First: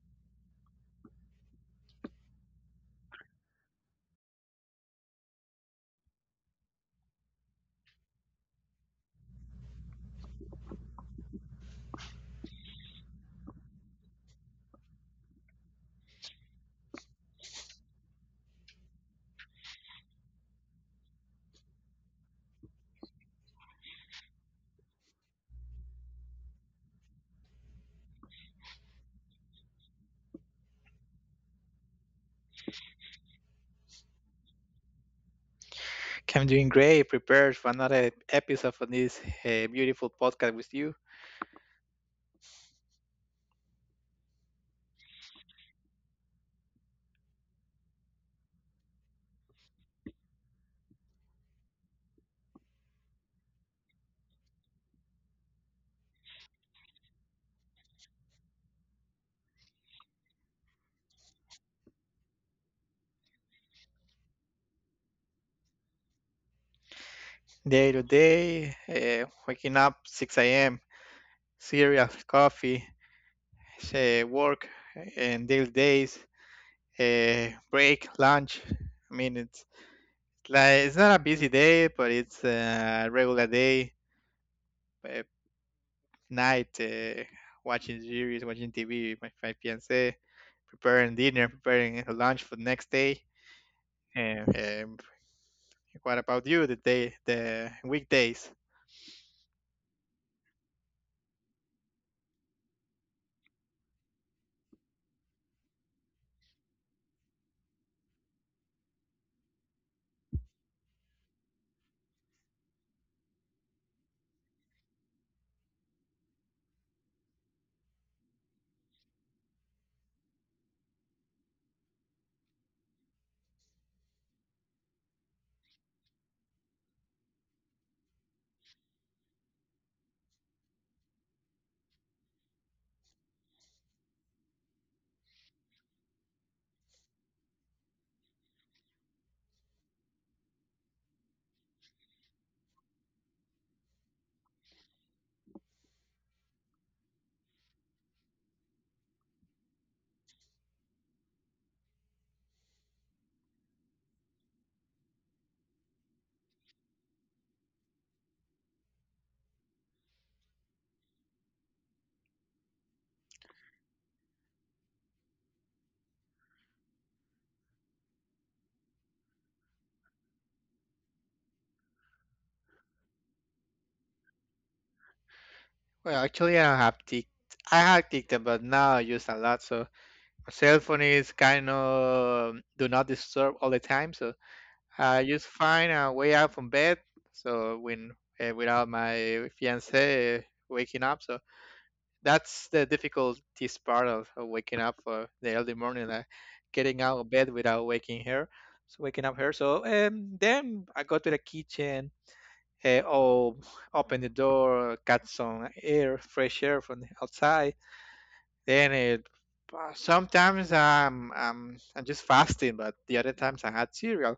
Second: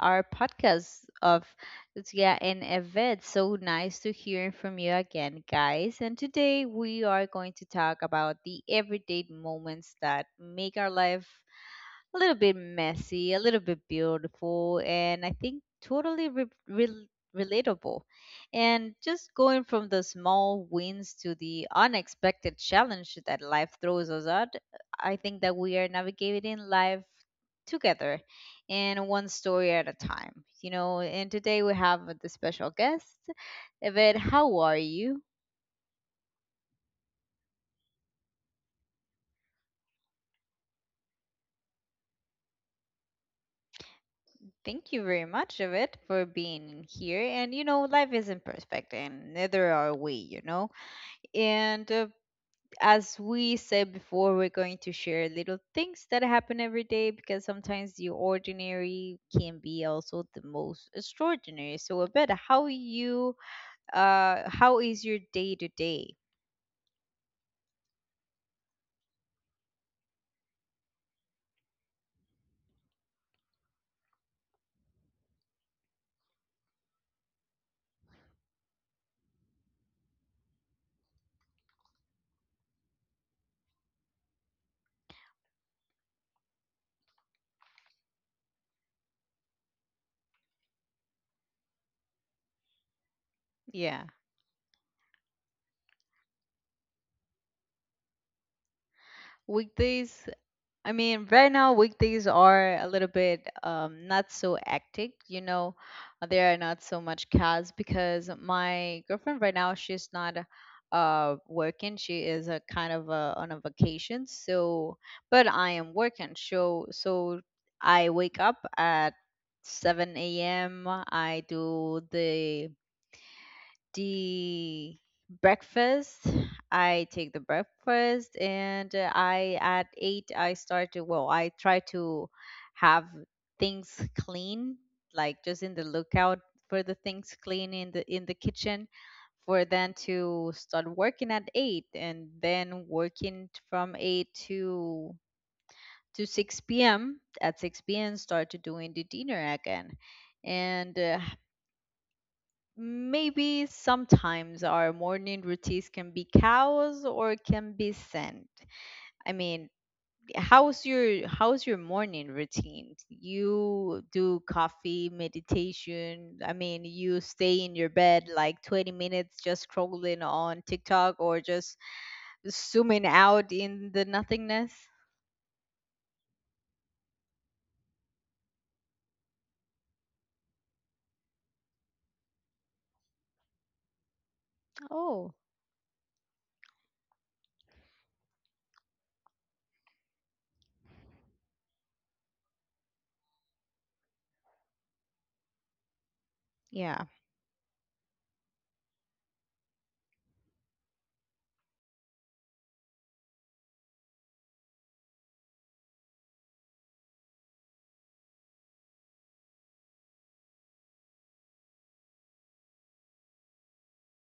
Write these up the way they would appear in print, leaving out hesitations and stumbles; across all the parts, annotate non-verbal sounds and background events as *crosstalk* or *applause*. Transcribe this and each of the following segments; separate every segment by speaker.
Speaker 1: our podcast of Zia and Eved. So nice to hear from you again, guys. And today we are going to talk about the everyday moments that make our life a little bit messy, a little bit beautiful, and I think totally relatable. And just going from the small wins to the unexpected challenge that life throws us at, I think that we are navigating life together and one story at a time, you know. And today we have the special guest, Yvette. How are you?
Speaker 2: I'm doing great, prepared for another episode of this beautiful podcast with you.
Speaker 1: Thank you very much, Yvette, for being here. And you know, life isn't perfect, and neither are we, you know. And As we said before, we're going to share little things that happen every day because sometimes the ordinary can be also the most extraordinary. So, Abed, how is your day to day?
Speaker 2: Day to day, waking up 6 a.m., cereal, coffee, work, and daily days, break, lunch. I mean, it's like it's not a busy day, but it's a regular day. Uh, Night, watching series, watching TV with my fiance, preparing dinner, preparing lunch for the next day.
Speaker 1: Yeah,
Speaker 2: Yeah. What about you? The day, the weekdays?
Speaker 1: weekdays, I mean, right now weekdays are a little bit not so hectic. You know, there are not so much cars because my girlfriend right now she's not working. She is a kind of on a vacation. But I am working. So I wake up at 7 a.m. I do the breakfast. I take the breakfast, and I at eight I start to, well, I try to have things clean, like just in the lookout for the things clean in the kitchen for then to start working at 8 and then working from 8 to 6 p.m. At 6 p.m. start to doing the dinner again and maybe sometimes our morning routines can be chaos or can be sent. I mean, how's your morning routine? You do coffee, meditation. I mean, you stay in your bed like 20 minutes just scrolling on TikTok or just zooming out in the nothingness.
Speaker 2: Well, actually, I have tick. I have TikTok, but now I use a lot. So my cell phone is kind of do not disturb all the time. So I
Speaker 1: Oh,
Speaker 2: just find a way out from bed. So when without my fiance waking up, so that's the difficultist part of waking up for the early morning, like getting
Speaker 1: yeah.
Speaker 2: out of bed without waking her. So waking up her. So then I go to the kitchen or open the door, cut some air, fresh air from the outside. Then it, sometimes I'm just fasting, but the other times I had cereal,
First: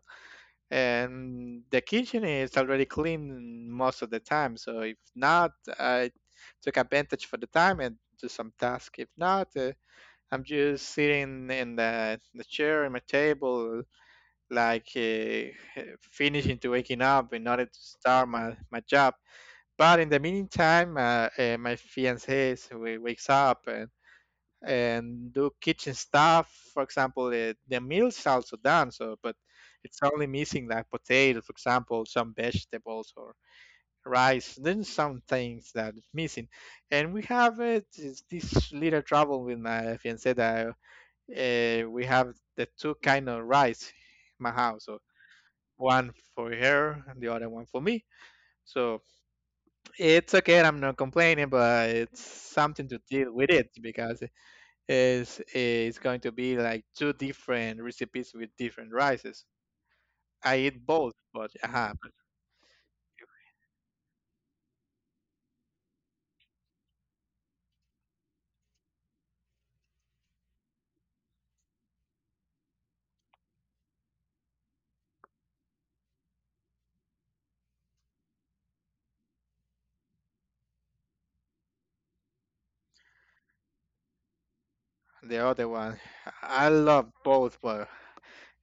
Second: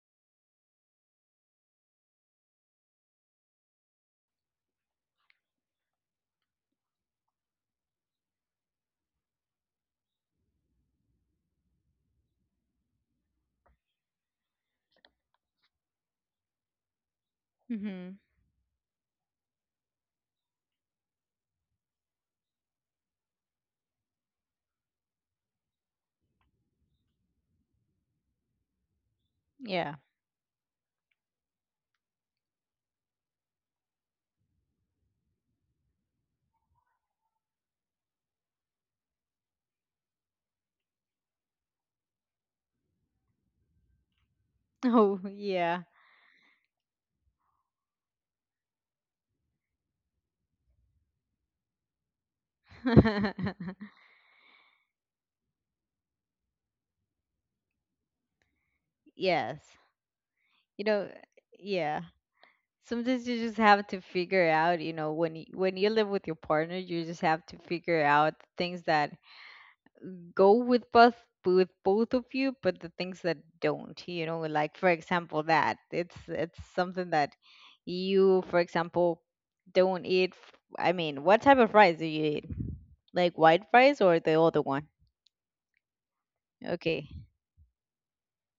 Speaker 2: and the kitchen is already clean most of the time. So if not, I took advantage for the time and do some task. If not, I'm just sitting in the chair in my table, like finishing to waking up in order to
Speaker 1: Mhm.
Speaker 2: start my job. But in the meantime, my fiance wakes up and do kitchen stuff. For example, the meal's also done. So, but
Speaker 1: Yeah.
Speaker 2: it's
Speaker 1: *laughs*
Speaker 2: only missing like potato, for example, some vegetables or rice. Then some things that is missing, and we have this little trouble with my fiance that we have the two kind of rice in my house. So
Speaker 1: Oh, yeah.
Speaker 2: one for her and the other one for me. So it's okay. I'm not complaining, but it's something to deal with it
Speaker 1: *laughs*
Speaker 2: because it's going to be like two different recipes with different rices.
Speaker 1: Yes.
Speaker 2: I eat
Speaker 1: You know,
Speaker 2: both, but
Speaker 1: yeah. Sometimes you just have to figure out, you know, when when you live with your partner, you just have to figure out things that go with both of you, but the things that don't, you know, like for example that it's something that you, for example, don't eat. I mean, what type of fries do you eat? Like white fries or the other one?
Speaker 2: the other one, I love
Speaker 1: Okay,
Speaker 2: both, but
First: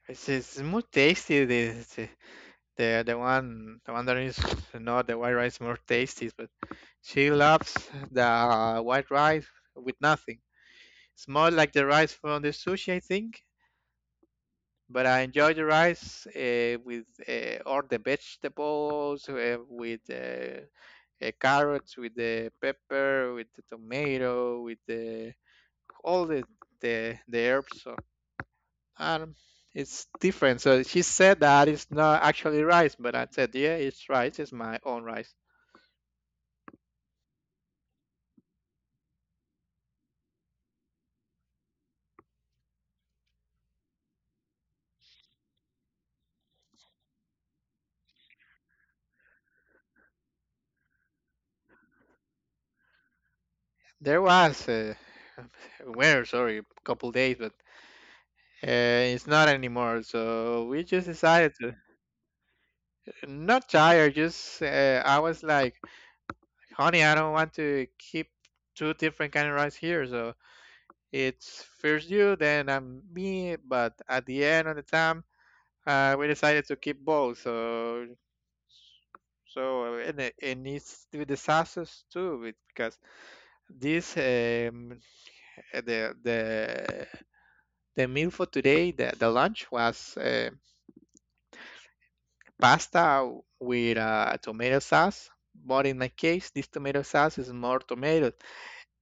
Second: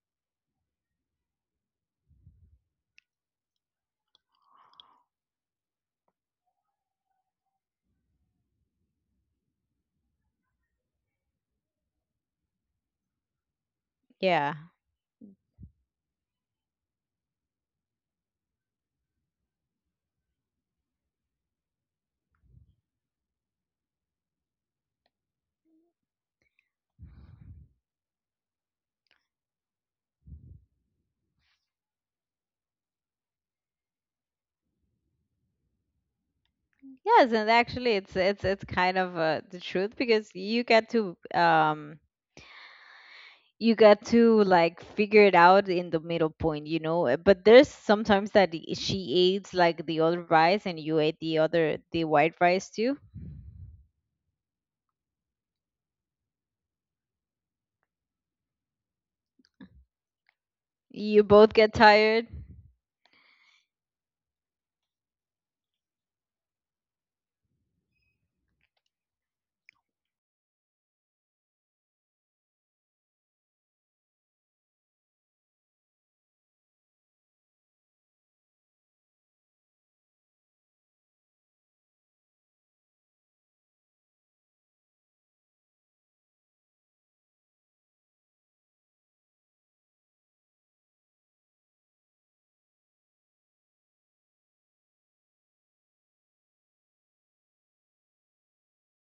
Speaker 2: it's more tasty. The one that is not the white rice more tasty, but she loves the white rice with nothing. It's more like the rice from the sushi, I think
Speaker 1: yeah.
Speaker 2: but I enjoy the rice with all the vegetables, with carrots, with the pepper, with the tomato, with the all the herbs. So um, it's different. So she said that it's not actually rice, but I said, yeah, it's rice. It's my own rice.
Speaker 1: Yes, and actually, it's kind of the truth because you get to you got to like figure it out in the middle point, you know. But there's sometimes that she eats like the other rice and you ate the other the white rice too.
Speaker 2: There was *laughs* where sorry, a couple days, but it's not anymore. So we just
Speaker 1: You both
Speaker 2: decided
Speaker 1: get
Speaker 2: to
Speaker 1: tired.
Speaker 2: not tired. Just I was like, honey, I don't want to keep two different kind of rice here. So it's first you, then I'm me. But at the end of the time, we decided to keep both. So so and it, and it's with the sauces too, with- because this the meal for today, the lunch was. Pasta with tomato sauce. But in my case, this tomato sauce is more tomatoes.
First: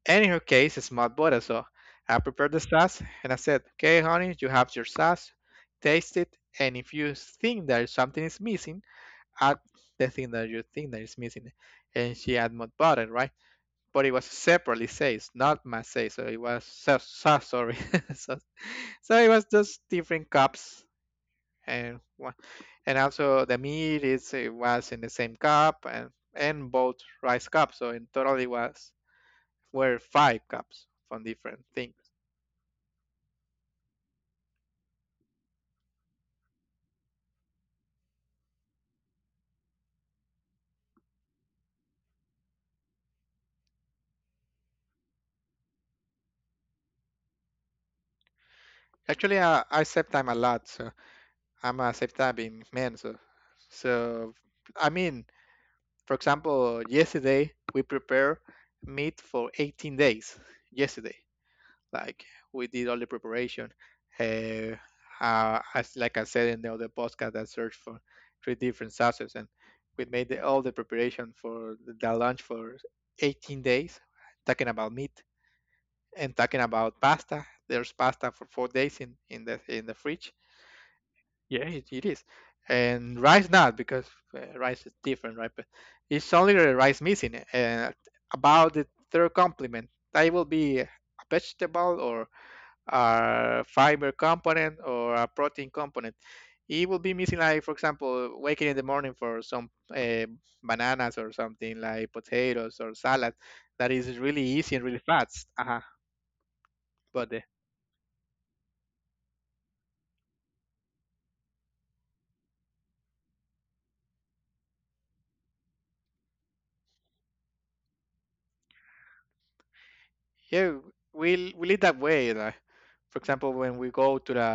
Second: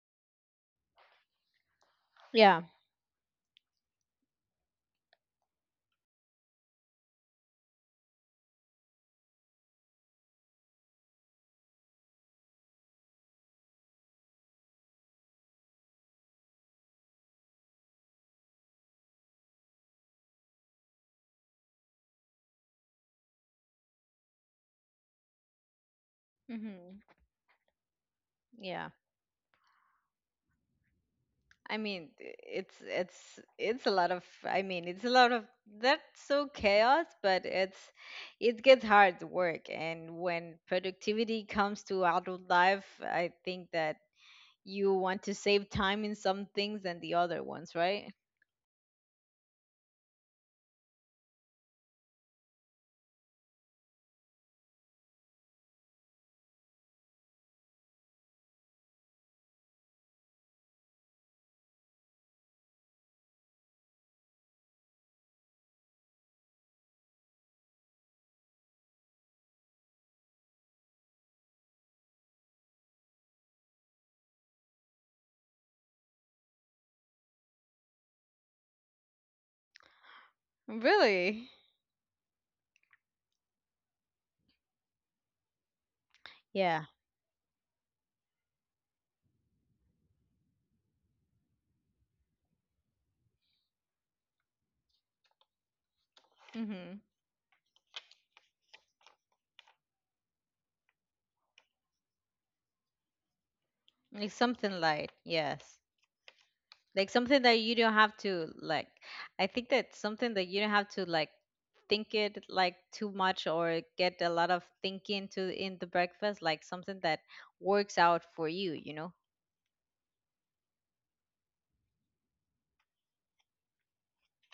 Speaker 2: And in her case, it's more butter. So I prepared the
Speaker 1: Yeah.
Speaker 2: sauce and I said, okay, honey, you have your sauce. Taste it. And if you think that something is missing, add the thing that you think that is missing. And she add more butter, right? But it was separately says, not my say. So it was sauce, sorry. *laughs* so, so it was just different cups and wa- and also the meat is it was in the same cup and both
Speaker 1: Hmm.
Speaker 2: rice cups so in total it
Speaker 1: Yeah.
Speaker 2: was were five cups from different
Speaker 1: I mean,
Speaker 2: things
Speaker 1: it's a lot of, I mean, it's a lot of, that's so chaos, but it's it gets hard work, and when productivity comes to adult life, I think that you want to save time in some things and the other ones, right?
Speaker 2: actually I save time a lot so I'm a vegetarian man, so so I mean, for example, yesterday we prepared meat for 18 days. Yesterday, like we did all the preparation. Uh, as like I said in the other podcast, I searched for three different sauces, and we made the, all the preparation for the lunch for 18 days, talking about meat and talking about pasta. There's pasta for 4 days in the fridge
Speaker 1: Really?
Speaker 2: yeah, it is. And rice not because rice is different, right? But it's only the
Speaker 1: Yeah.
Speaker 2: rice missing. About the third complement, that will be a vegetable or a fiber component or a protein component. It
Speaker 1: Mm-hmm.
Speaker 2: will be missing, like for example, waking in the morning for some uh, bananas or something like potatoes or salad. That is
Speaker 1: Like
Speaker 2: really
Speaker 1: something
Speaker 2: easy and really
Speaker 1: light,
Speaker 2: fast.
Speaker 1: yes.
Speaker 2: Uh-huh.
Speaker 1: Like
Speaker 2: But
Speaker 1: something
Speaker 2: the
Speaker 1: that you don't have to like. I think that something that you don't have to like think it like too much or get a lot of thinking to in the breakfast. Like something that works out for you, you know?
Speaker 2: Yeah, we live that way. Like, for example, when we go to the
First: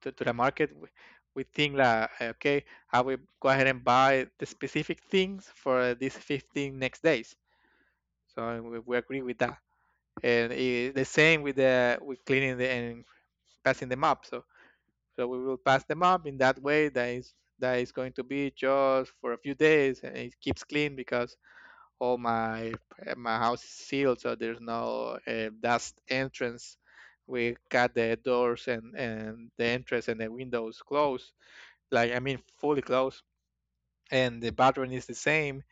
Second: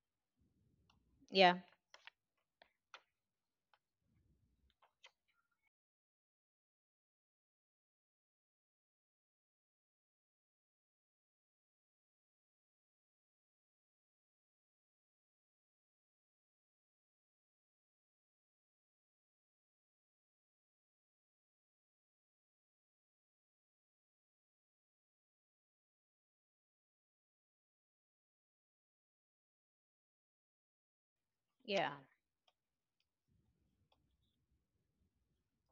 Speaker 2: to the market, we
Speaker 1: Yeah,
Speaker 2: think like, okay, I will go ahead and buy the specific things for these 15 next days. So we agree with that, and I the same with the with cleaning the and passing the map. So so we will pass the map in that way. That is going to be just for a few days, and it keeps clean because all my my house is sealed, so there's no dust entrance. We got the doors and the entrance and the windows closed,
Speaker 1: yeah,
Speaker 2: like I mean fully closed. And the bathroom is the same.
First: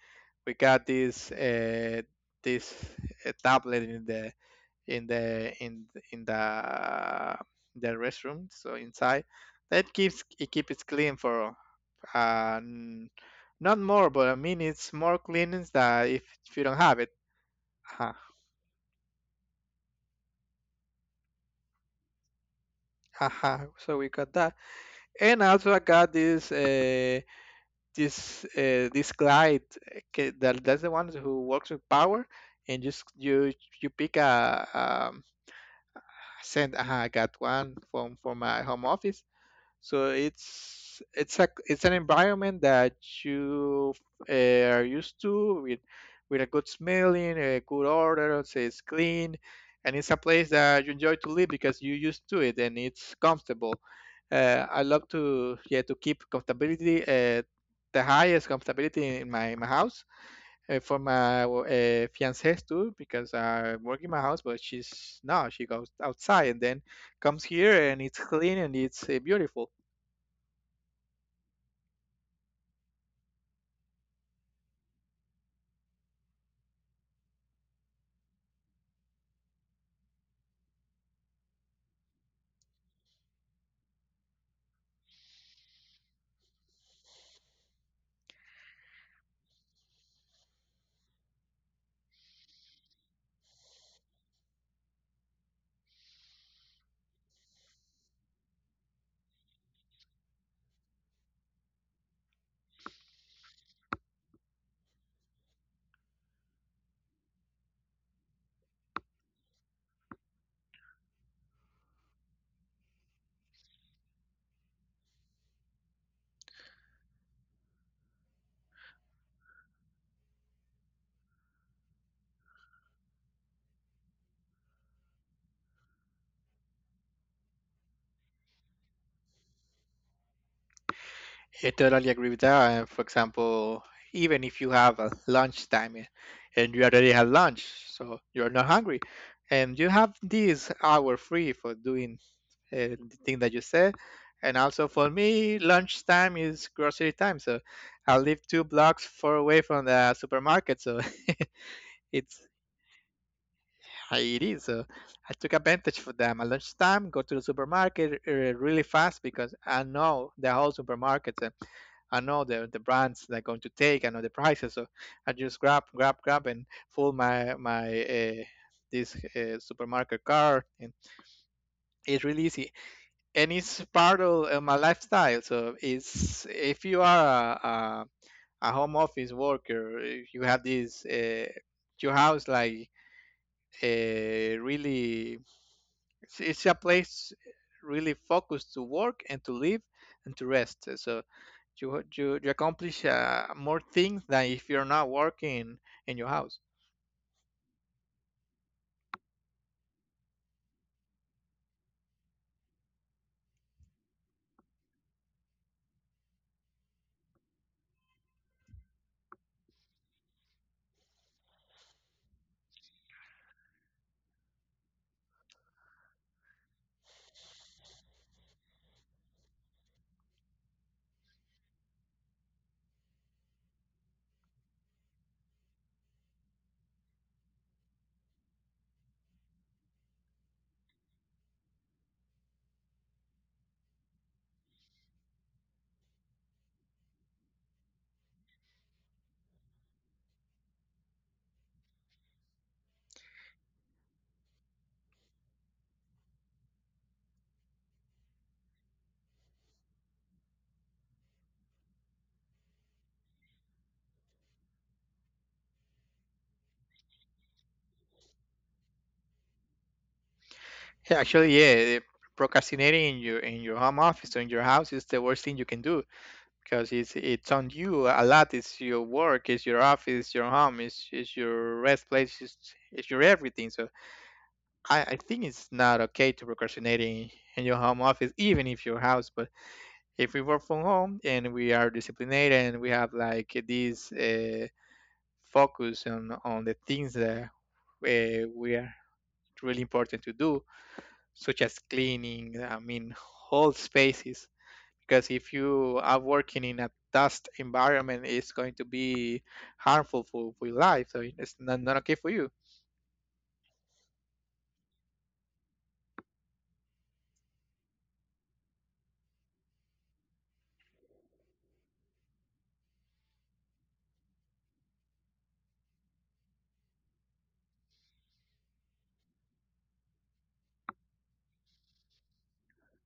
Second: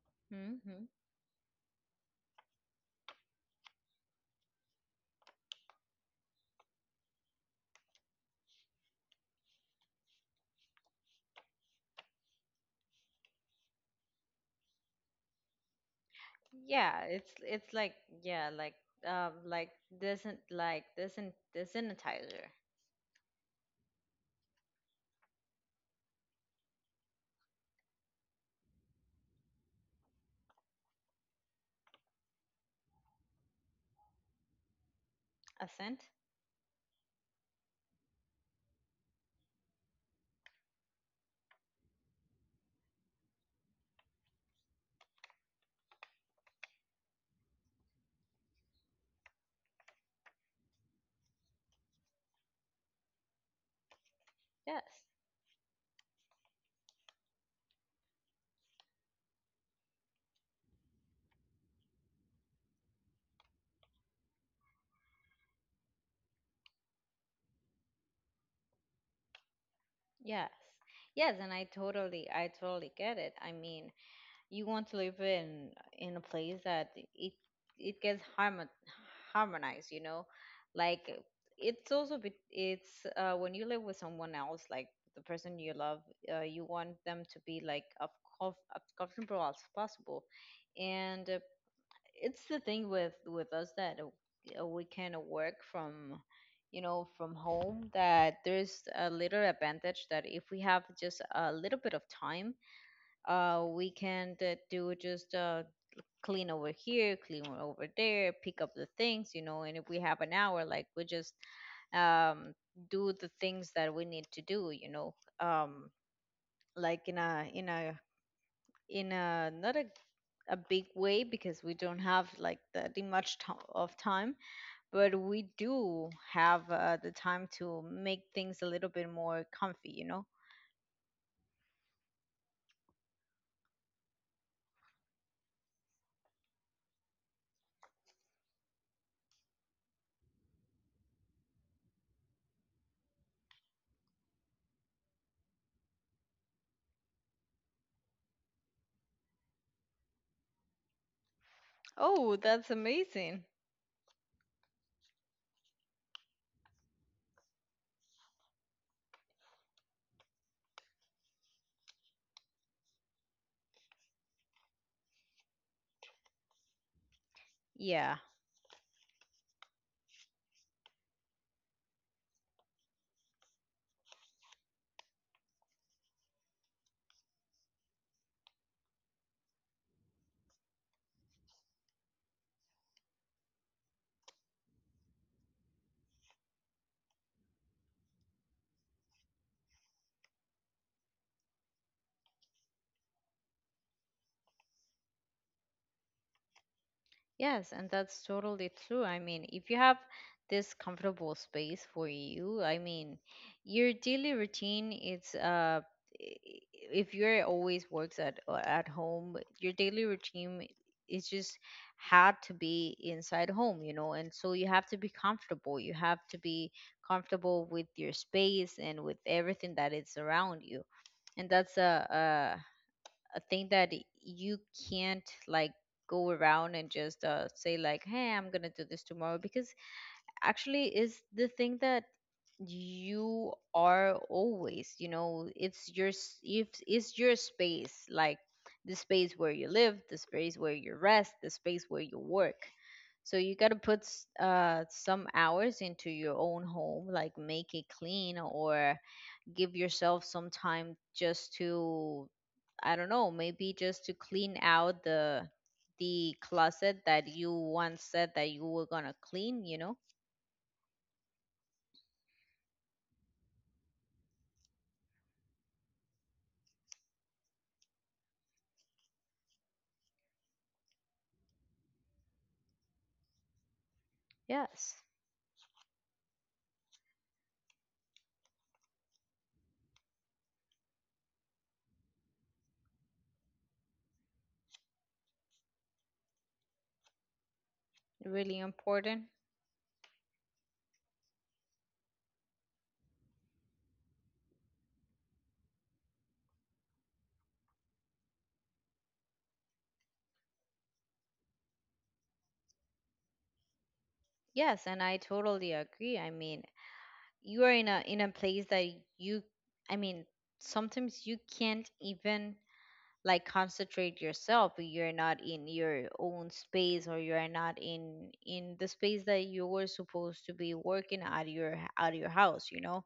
Speaker 2: We
Speaker 1: mm-hmm.
Speaker 2: got this this tablet in the in the in the the restroom, so inside. That keeps it clean for uh, n- not more, but I mean it's more cleanliness than if you don't have
Speaker 1: Yeah.
Speaker 2: it.
Speaker 1: It's like,
Speaker 2: Uh-huh.
Speaker 1: yeah, like doesn't like, doesn't the sanitizer,
Speaker 2: Haha, so we got that, and also I got this this this glide that that's the one who works with power, and just you you pick a um,
Speaker 1: a scent?
Speaker 2: send. I got one from my home office, so it's an environment that you uh, are used to with a good smelling, a good order, say it's clean, and it's a place that you enjoy to live because you used to it and it's comfortable. I
Speaker 1: Yes.
Speaker 2: love to yeah to keep comfortability the highest comfortability in my house for my fiancée too because I work in my house but she's no she goes outside and then comes here and it's clean and it's beautiful.
Speaker 1: Yes. Yes, and I totally, I totally get it. I mean, you want to live in a place that it it gets harmonized, you know? Like it's also it's when you live with someone else, like the person you love, you want them to be like of as comfortable as possible. And it's the thing with us that we can work from, you know, from home, that there's a little advantage that if we have just a little bit of time, we can, do just, uh, clean over here, clean over there, pick up the things, you know, and if we have an hour, like we just, um do the things that we need to do, you know, um like in a in a, not a, a big way, because we don't have like the much of time, but we do have the time to make things a little bit more comfy, you know.
Speaker 2: I totally agree with that. And for example, even if you have a lunch time eh, and you already had lunch, so you're not hungry, and you have this hour free for doing the thing that you said. And also for me, lunch time is grocery time. So I live two blocks far away from the supermarket. So *laughs*
Speaker 1: Oh,
Speaker 2: it's
Speaker 1: that's amazing.
Speaker 2: how it is. So I took advantage for them. At lunchtime, go to the supermarket really fast because I know the whole supermarket. Eh, I know the brands they're going to take. I know the prices, so I just grab, grab, grab, and fill my
Speaker 1: Yeah.
Speaker 2: this supermarket card. And it's really easy, and it's part of my lifestyle. So it's if you are a home office worker, if you have this your house like uh, really it's a place really focused to work and to live and to rest. So you accomplish more things than if you're not working in your house.
Speaker 1: Yes, and that's totally true. I mean, if you have this comfortable space for you, I mean, your daily routine, it's i- if you're always works at home, your daily routine is just had to be inside home, you know, and so you have to be comfortable. You have to be comfortable with your space and with everything that is around you, and that's a thing that you can't like go around and just, say like, hey, I'm gonna do this tomorrow, because actually is the thing that you are always, you know, it's your if it's your space, like the space where you live, the space where you rest, the space where you work, so you got to put some hours into your own home, like make it clean, or give yourself some time just to, I don't know, maybe just to clean out the closet that you once said that you were gonna clean, you know?
Speaker 2: Yeah, actually, yeah, eh, procrastinating in your home office or in your house is the worst thing you can do because it's on you a lot. It's your work, it's your office, your home, it's your rest place, it's your everything. So
Speaker 1: Yes.
Speaker 2: I think it's not okay to procrastinate in your home office, even if your house, but if we work from home and we are disciplined and we have like this focus on the things that
Speaker 1: Really
Speaker 2: we are
Speaker 1: important.
Speaker 2: really important to do, such as cleaning, I mean, whole spaces. Because if you are working in a dust environment, it's going to be harmful for your life. So it's not, not okay for you.
Speaker 1: Yes, and I totally agree. I mean, you are in a place that you, I mean, sometimes you can't even like concentrate yourself, you're not in your own space, or you're not in in the space that you were supposed to be working out of your house, you know,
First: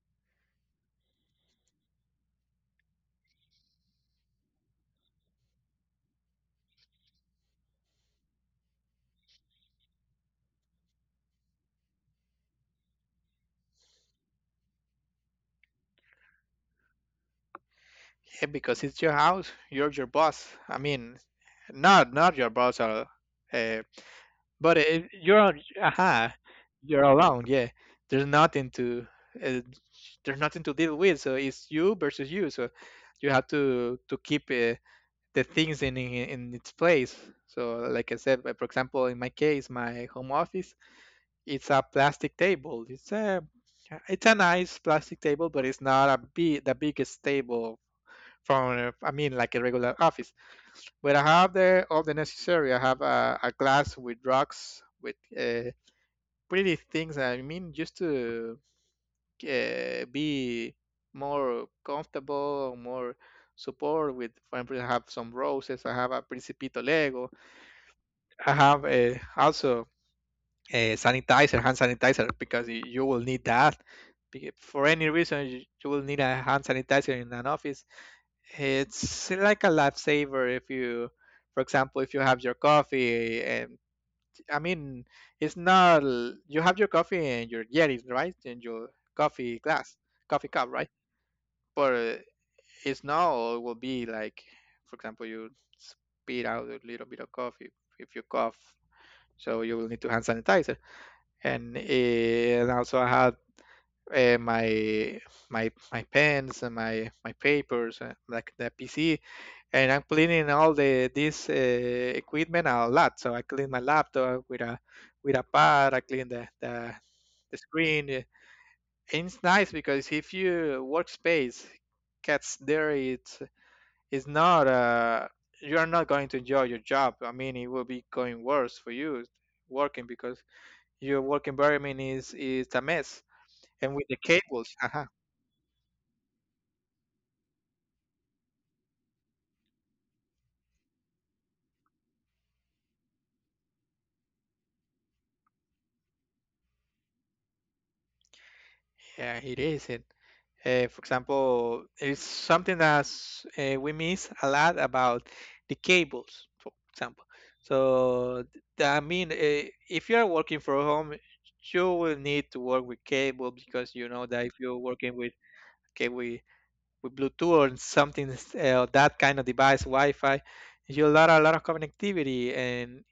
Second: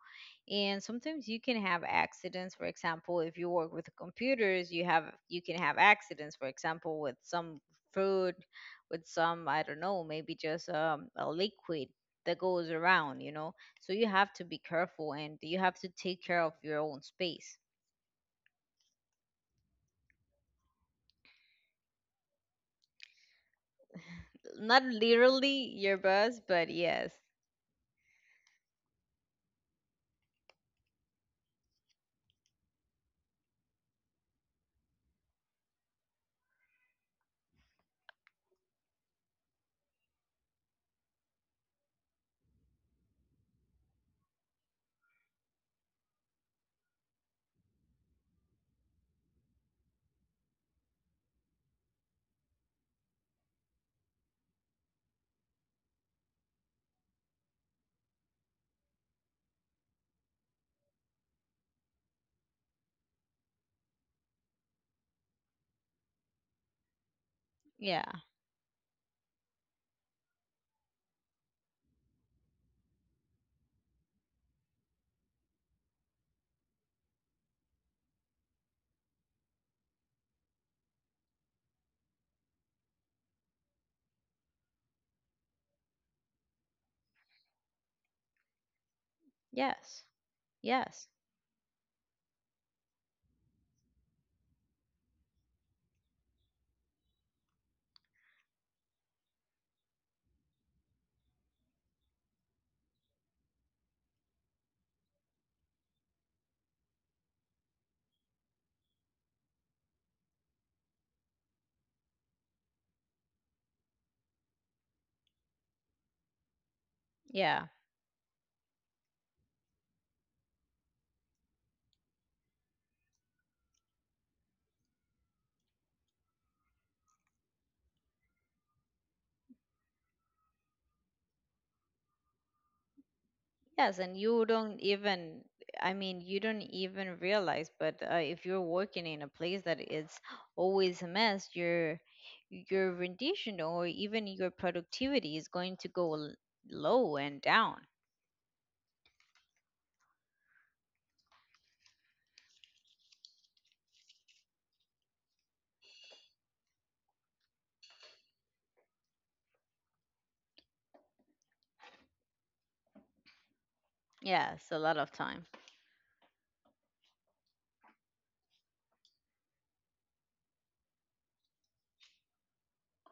Speaker 1: and sometimes you can have accidents, for example, if you work with computers, you have, you can have accidents, for example, with some food, with some, I don't know, maybe just a liquid that goes around, you know, so you have to be careful and you have to take care of your own space.
Speaker 2: Yeah, because it's your house, you're your boss. I mean, not your boss, uh, but
Speaker 1: Not
Speaker 2: if you're on-
Speaker 1: literally your
Speaker 2: aha,
Speaker 1: boss, but
Speaker 2: you're
Speaker 1: yes,
Speaker 2: alone. Yeah, there's nothing to uh, there's nothing to deal with. So it's you versus you. So you have to keep the things in its place. So like I said, for example, in my case, my home office, it's a plastic table. It's a nice plastic table, but it's not a big the biggest table from I mean like a regular office. But I have the all the necessary. I have a glass with rocks with pretty things. I mean, just to be more comfortable, more support with. For example, I have some roses, I have a Principito Lego,
Speaker 1: yeah,
Speaker 2: I have also a sanitizer, hand sanitizer, because you will need that. For any reason, you will need a hand sanitizer in an office. It's like a lifesaver if you, for example, if you have your coffee eh, and I mean, it's not. You have your coffee and your Yetis, right? And your coffee glass,
Speaker 1: yes,
Speaker 2: coffee cup, right?
Speaker 1: yes,
Speaker 2: But it's now will be like, for example, you spit out a little bit of coffee if you cough, so you will need to hand sanitizer. And, and also I had my my pens and my papers like the PC. And I'm cleaning all the this equipment a lot, so I clean my laptop with a pad. I clean the
Speaker 1: yeah,
Speaker 2: screen. And it's nice because if your workspace gets dirty, it's not you are not going to enjoy your job. I mean, it will be going worse for you working because your work environment is a mess. And
Speaker 1: yes,
Speaker 2: with
Speaker 1: and
Speaker 2: the
Speaker 1: you
Speaker 2: cables.
Speaker 1: don't
Speaker 2: *laughs*
Speaker 1: even. I mean, you don't even realize, but if you're working in a place that it's always a mess, your rendition or even your productivity is going to go low and down.
Speaker 2: Yeah, it is. For example, it's something that we miss a lot about the cables, for example. So, if you are working from home, you will need to work with cable. Because you know that if
Speaker 1: Yes, a
Speaker 2: you're
Speaker 1: lot of
Speaker 2: working with
Speaker 1: time.
Speaker 2: cable with Bluetooth or something that kind of device, Wi-Fi, you lot a lot of connectivity. And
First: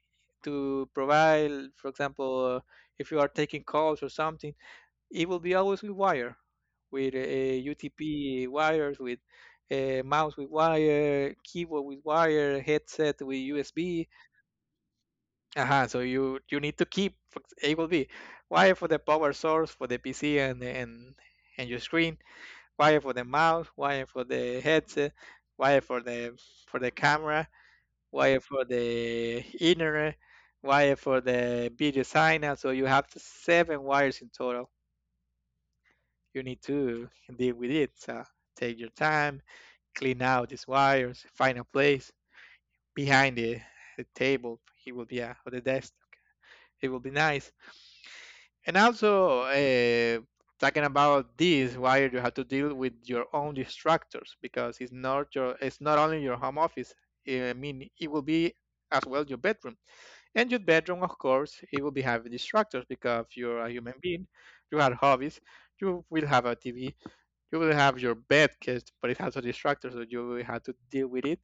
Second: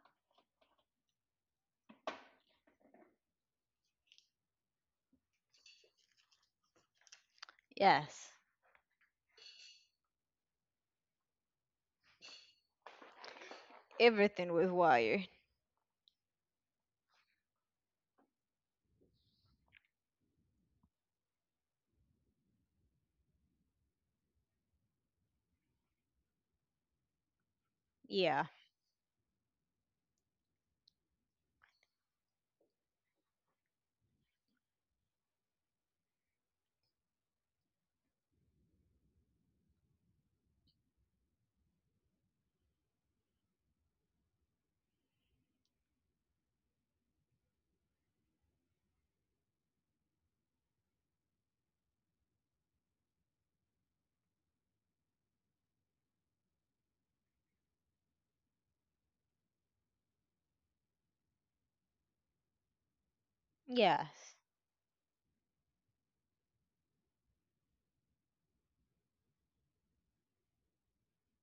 Speaker 2: to provide, for example, if you are taking calls or something, it will be always with wire, with
Speaker 1: Yes,
Speaker 2: UTP wires, with mouse with wire, keyboard with wire, headset with USB.
Speaker 1: everything with wire.
Speaker 2: So you need to keep for it will be wire for the power source for the PC and and your screen, wire for the mouse, wire for the headset, wire for the camera, wire
Speaker 1: Yeah,
Speaker 2: for the internet, wire for the video sign. Out. So you have seven wires in total you need to deal with it. So take your time, clean out these wires, find a place behind the table. It will be or the desk. It will be nice. And also, talking about this, why you have to deal with your own distractors, because it's not your, it's not only your home office. I mean, it will be as well your bedroom. And your bedroom, of course, it will be having distractors because you're a human being,
Speaker 1: yes.
Speaker 2: you have hobbies, you will have a TV, you will have your bed case, but it has a distractor, so you will have to deal with it.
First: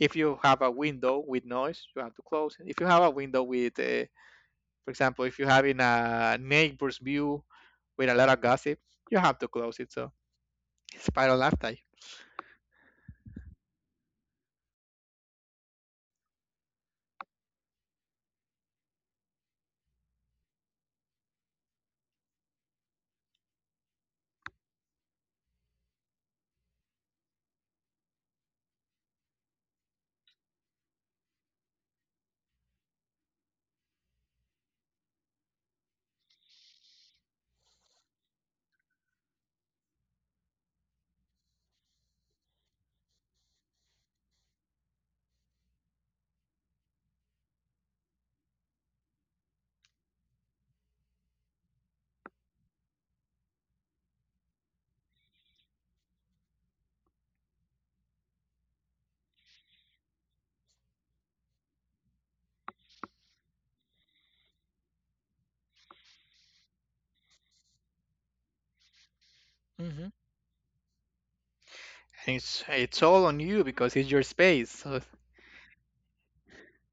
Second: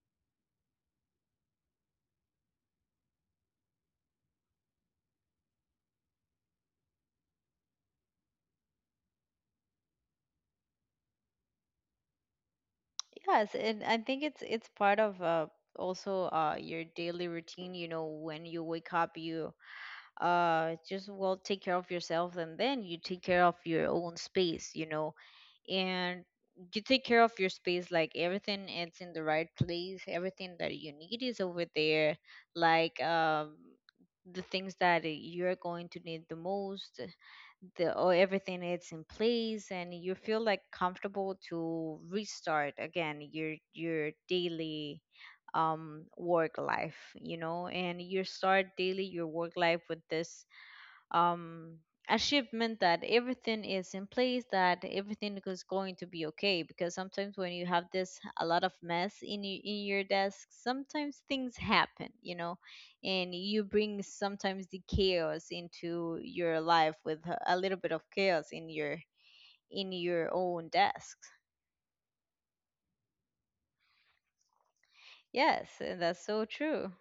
Speaker 2: If you have a window with noise, you have to close it. If you have a window with, for example, if you have in a neighbor's view with a lot of gossip, you have to close it. So it's spiral lifestyle.
Speaker 1: Yes, and I think it's part of, also your daily routine. You know, when you wake up, you, just well take care of yourself, and then you take care of your own space. You know, and you take care of your space, like everything is in the right place, everything that you need is over there, like, the things that you're going to need the most, the or everything is in place, and you feel like comfortable to restart again your daily, work life, you know, and you start daily your work life with this, um, achievement that everything is in place, that everything is going to be okay. Because sometimes when you have this a lot of mess in in your desk, sometimes things happen, you know, and you bring sometimes the chaos into your life with a little bit of chaos in
Speaker 2: Hmm.
Speaker 1: your own desk.
Speaker 2: And it's all on you because it's your space. So,
Speaker 1: Yes, and that's so true.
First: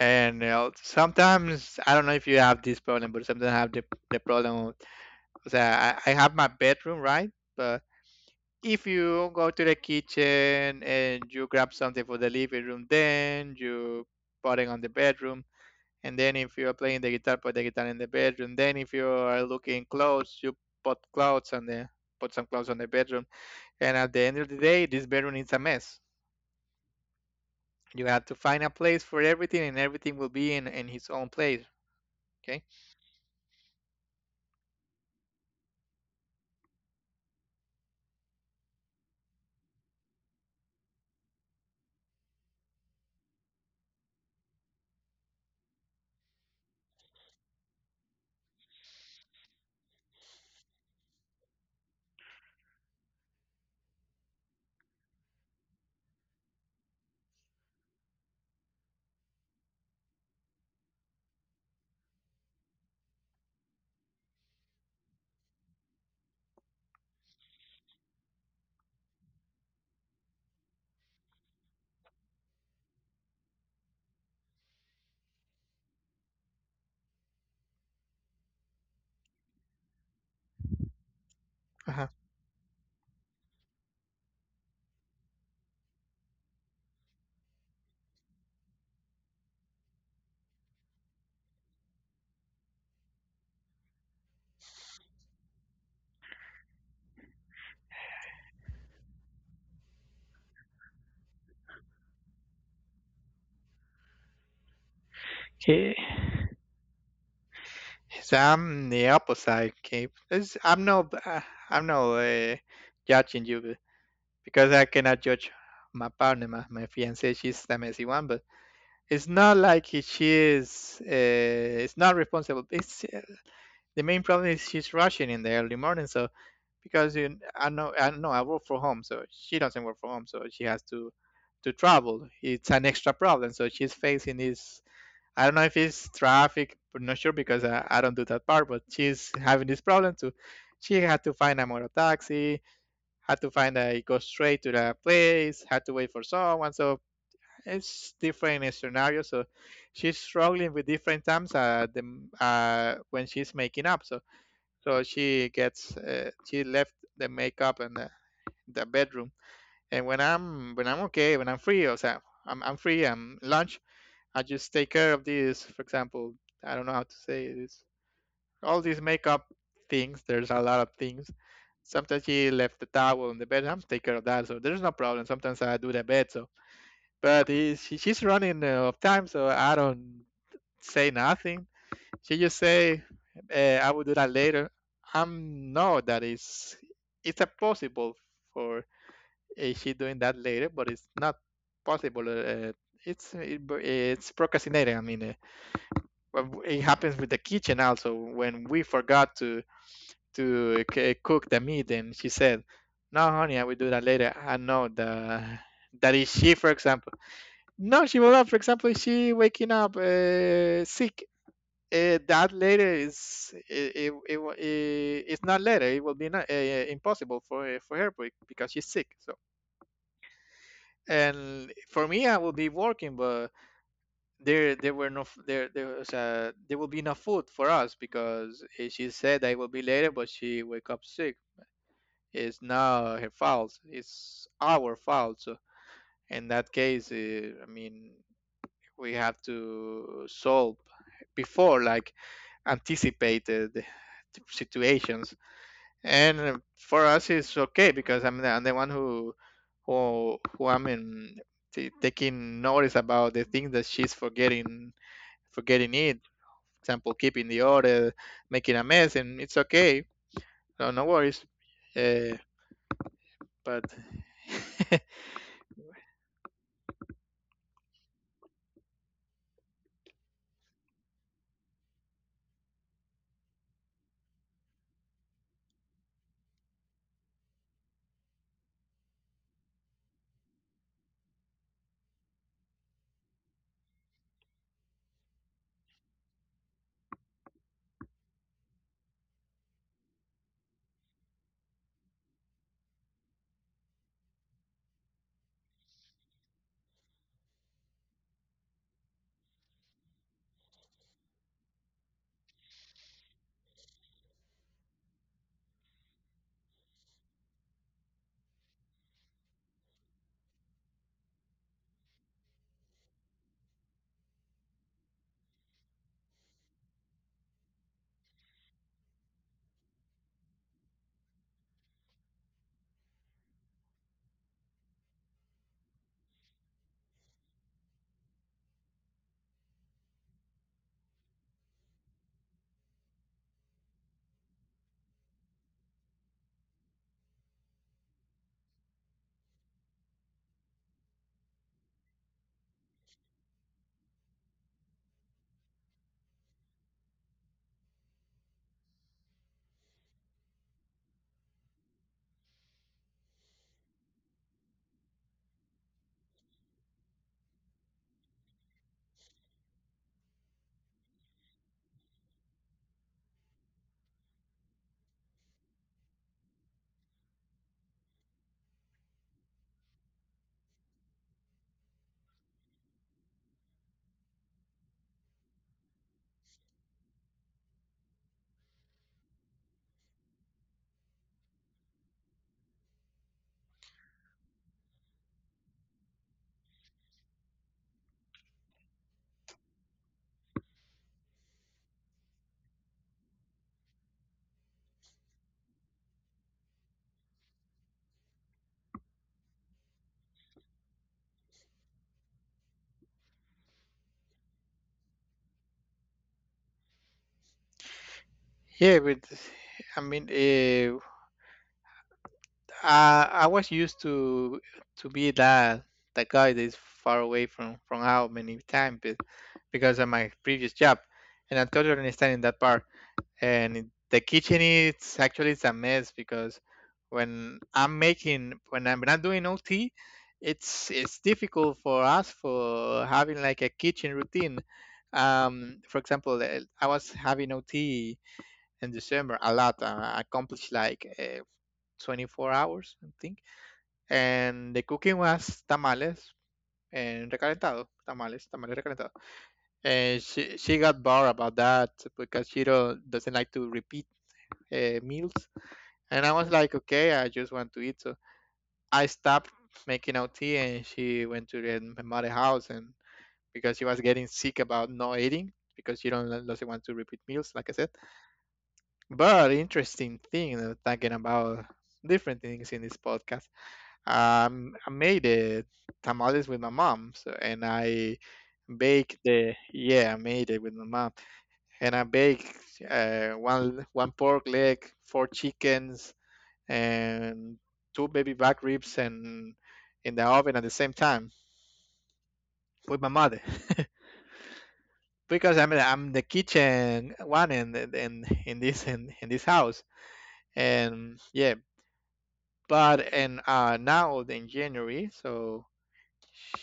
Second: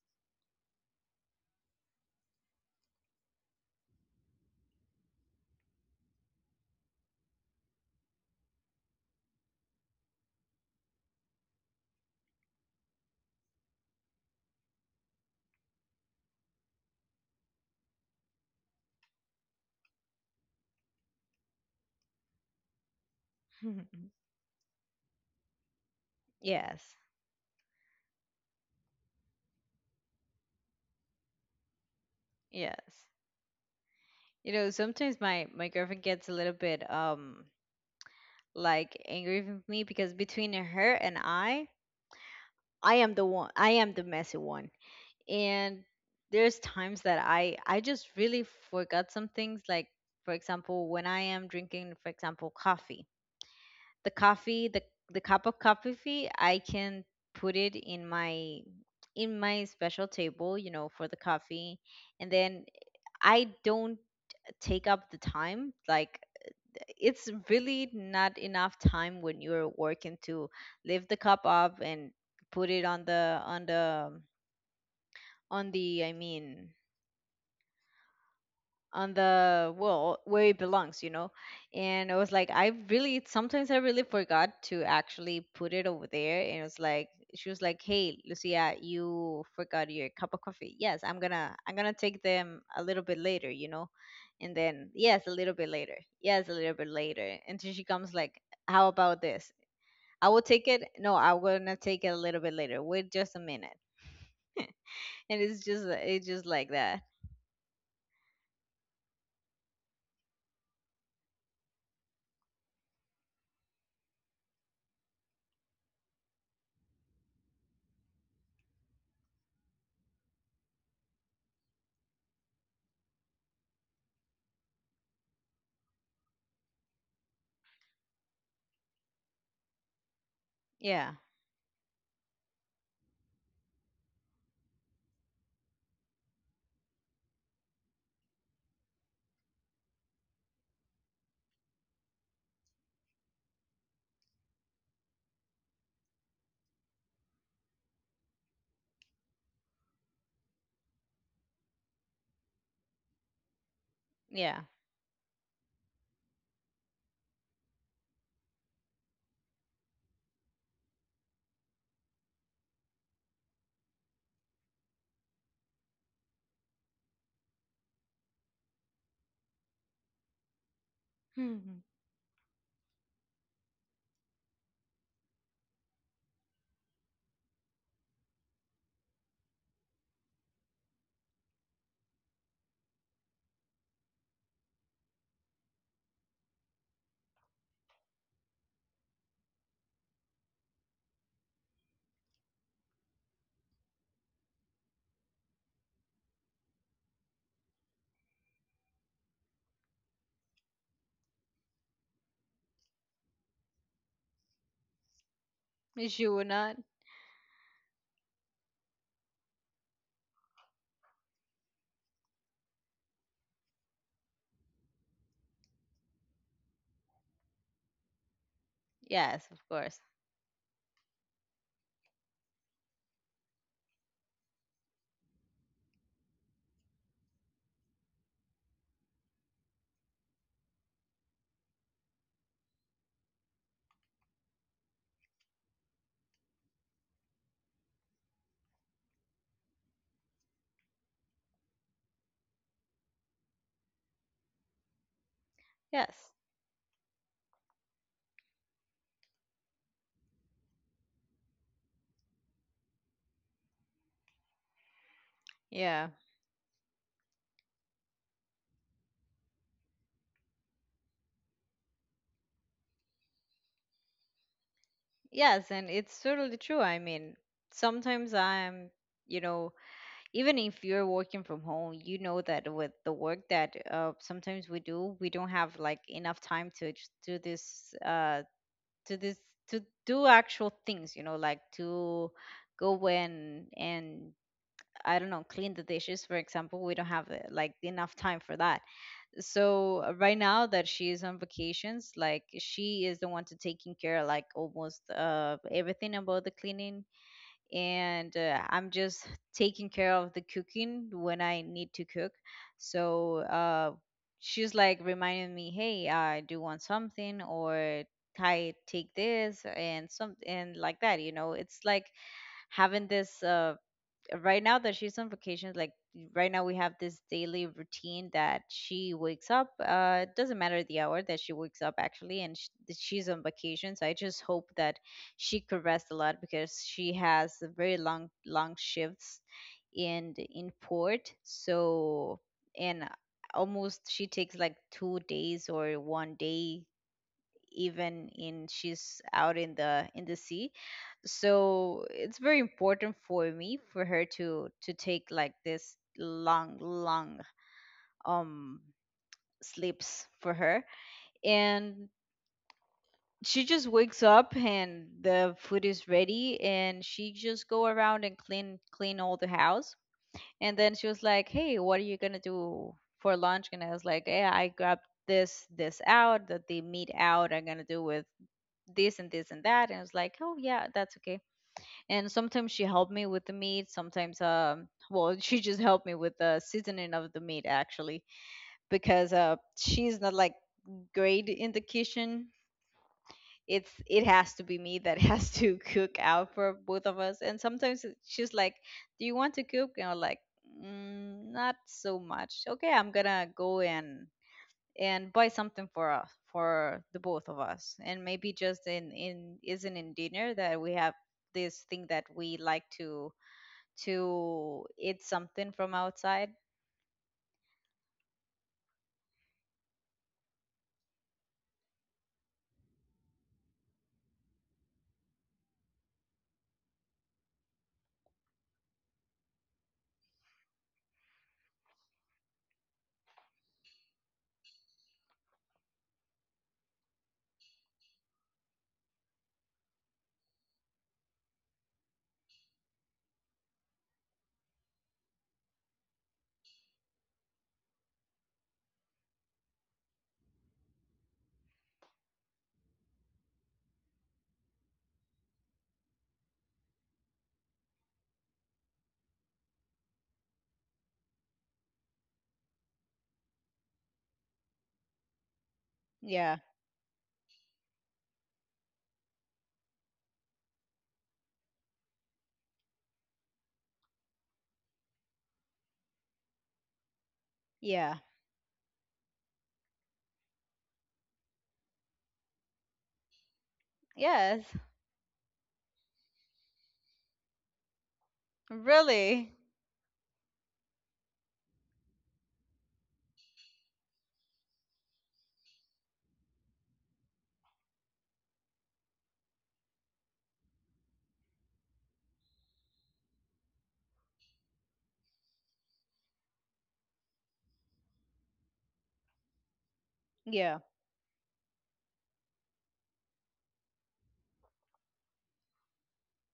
Speaker 2: and you know, sometimes I don't know if you have this problem, but sometimes I have the problem that I have my bedroom, right? But if you go to the kitchen and you grab something for the living room, then you put it on the bedroom. And then if you are playing the guitar, put the guitar in the bedroom. Then if you are looking clothes, you put clothes on the put some clothes on the bedroom. And at the end
Speaker 1: *laughs*
Speaker 2: of the day, this bedroom is a mess.
Speaker 1: Yes,
Speaker 2: You have to find a place for everything, and everything will be in his own place. Okay.
Speaker 1: yes. You know, sometimes my my girlfriend gets a little bit, like angry with me, because between her and I am the one, I am the messy one. And there's times that I just really forgot some things. Like for example, when I am drinking, for example, coffee, the coffee, the cup of coffee, I can put it in my special table, you know, for the coffee, and then I don't take up the time, like it's really not enough time when you're working to lift the cup up and put it on the I mean on the, well, where it belongs, you know. And I was like, I really, sometimes I really forgot to actually put it over there, and it was like, she was like, hey, Lucia, you forgot your cup of coffee. Yes, I'm gonna, I'm gonna take them a little bit later, you know. And then, yes, a little bit later, yes, a little bit later, until she comes like, how about this? I will take it. No, I'm gonna take it a little bit later. Wait, just a minute. *laughs* And it's just,
Speaker 2: Okay,
Speaker 1: it's just like that.
Speaker 2: so I'm the opposite. Okay, It's- I'm no, uh, I'm no judging you because I cannot judge my partner, my fiance. She's the messy one, but it's not like she is. It's not responsible. It's the main problem is she's rushing in the early morning. So because you, I know, I know, I work from home, so she doesn't work from home, so she has
Speaker 1: Yeah,
Speaker 2: to travel. It's an extra problem. So she's facing this. I don't know if it's traffic, but not sure because I don't do that part. But she's having this problem too. She had to find a motor taxi, had to find a go straight to the place, had to wait for someone. So it's different scenarios. So she's struggling with different times when she's making up. So
Speaker 1: yeah.
Speaker 2: so she gets she left the makeup in the bedroom. And when I'm okay, when I'm free, or so I'm free, I'm lunch. I just take care of these. For example, I don't know how to say this. All these makeup things. There's a lot of things.
Speaker 1: *laughs*
Speaker 2: Sometimes he left the towel on the bed. I'm take care of that, so there's no problem. Sometimes I do the bed. So, but he, she, she's running of time, so I don't say nothing. She just say, "I will do that later." I'm know that is it's a possible for she doing that later, but it's not possible. It's it's procrastinating. I mean, well, it happens with the kitchen also when we forgot to cook the meat. And she said, no, honey, I will do that later. I know the that is
Speaker 1: She
Speaker 2: she
Speaker 1: would
Speaker 2: for
Speaker 1: not.
Speaker 2: example no, she will not. For example, she waking up sick. That later is it's not later. It will be not, impossible for her because she's sick. So,
Speaker 1: Yes, of course.
Speaker 2: and for me, I will be working. But there were no there was there will be no food for us because she said I will be later, but she wake up sick. It's now her fault. It's our fault. So in that case, I mean, we have to solve before like anticipated situations. And
Speaker 1: Yes.
Speaker 2: for us, it's okay because I'm the one who I'm in taking notice about the things that she's forgetting forgetting
Speaker 1: Yeah.
Speaker 2: it example, keeping the order, making a mess. And it's okay. No, no worries. Uh, but *laughs*
Speaker 1: Yes, and it's totally true. I mean, sometimes you know, even if you're working from home, you know that with the work that sometimes we do, we don't have like enough time do to this, to do actual things, you know, like to go and I don't know, clean the dishes, for example. We don't have like enough time for that. So right now that she is on vacations, like she is the one to taking care of like almost everything about the cleaning, and I'm just taking care of the cooking when I need to cook. So she's like reminding me, hey, I do want something, or I take this and some and like that, you know. It's like having this. Right now that she's on vacation, like right now we have this daily routine that she wakes up. It doesn't matter the hour that she wakes up actually, and that she's on vacation. So I just hope that she could rest a lot because she has a very long, long shifts in port. So, and almost she takes like 2 days or 1 day, even in she's out in the sea. So it's very important for me for her to take like this long, long um sleeps for her. And she just wakes up and the food is ready, and she just go around and clean all the house. And then she was like, hey, what are you gonna do for lunch? And I was like, yeah, I grabbed this this out that the meat out, I'm gonna do with this and this and that. And I was like, oh yeah, that's okay. And sometimes she helped me with the meat. Sometimes, um, *laughs* she just helped me with the seasoning of the meat actually, because she's not like great in the kitchen. It has to be me that *laughs* has to cook out for both of us. And sometimes she's like, do you want to cook? And I'm like, mm, not so much. Okay, I'm gonna go and buy something for us, for the both of us. And maybe just in isn't in dinner that we have this thing that we like to eat something from outside.
Speaker 2: yeah, but I mean, I was used to be that guy that is far away from how many times, but because of my previous job, and I totally understand in that part. And the kitchen is actually it's a mess because when I'm not doing OT, it's difficult for us for having like a kitchen routine. For example, I was having OT in December a lot. I accomplished like 24 hours, I think. And the cooking was tamales and recalentado, tamales, tamales recalentado. And she got bored about that because she don't, doesn't like to repeat meals. And I was
Speaker 1: Yeah.
Speaker 2: like, okay, I just want to eat. So I stopped making out tea. And she went to the mother house. And because she was getting sick about not eating, because she don't doesn't want to repeat meals, like I said.
Speaker 1: Yeah.
Speaker 2: But interesting thing thinking about different things in this podcast.
Speaker 1: Yes,
Speaker 2: I made tamales with my mom, so. And I bake the
Speaker 1: really.
Speaker 2: yeah, I made it with my mom. And I bake one pork leg, four chickens, and two baby back ribs, and in the oven at the same time with my mother. *laughs* Because I'm the kitchen one in in this house.
Speaker 1: Yeah.
Speaker 2: And yeah, but and now in January, so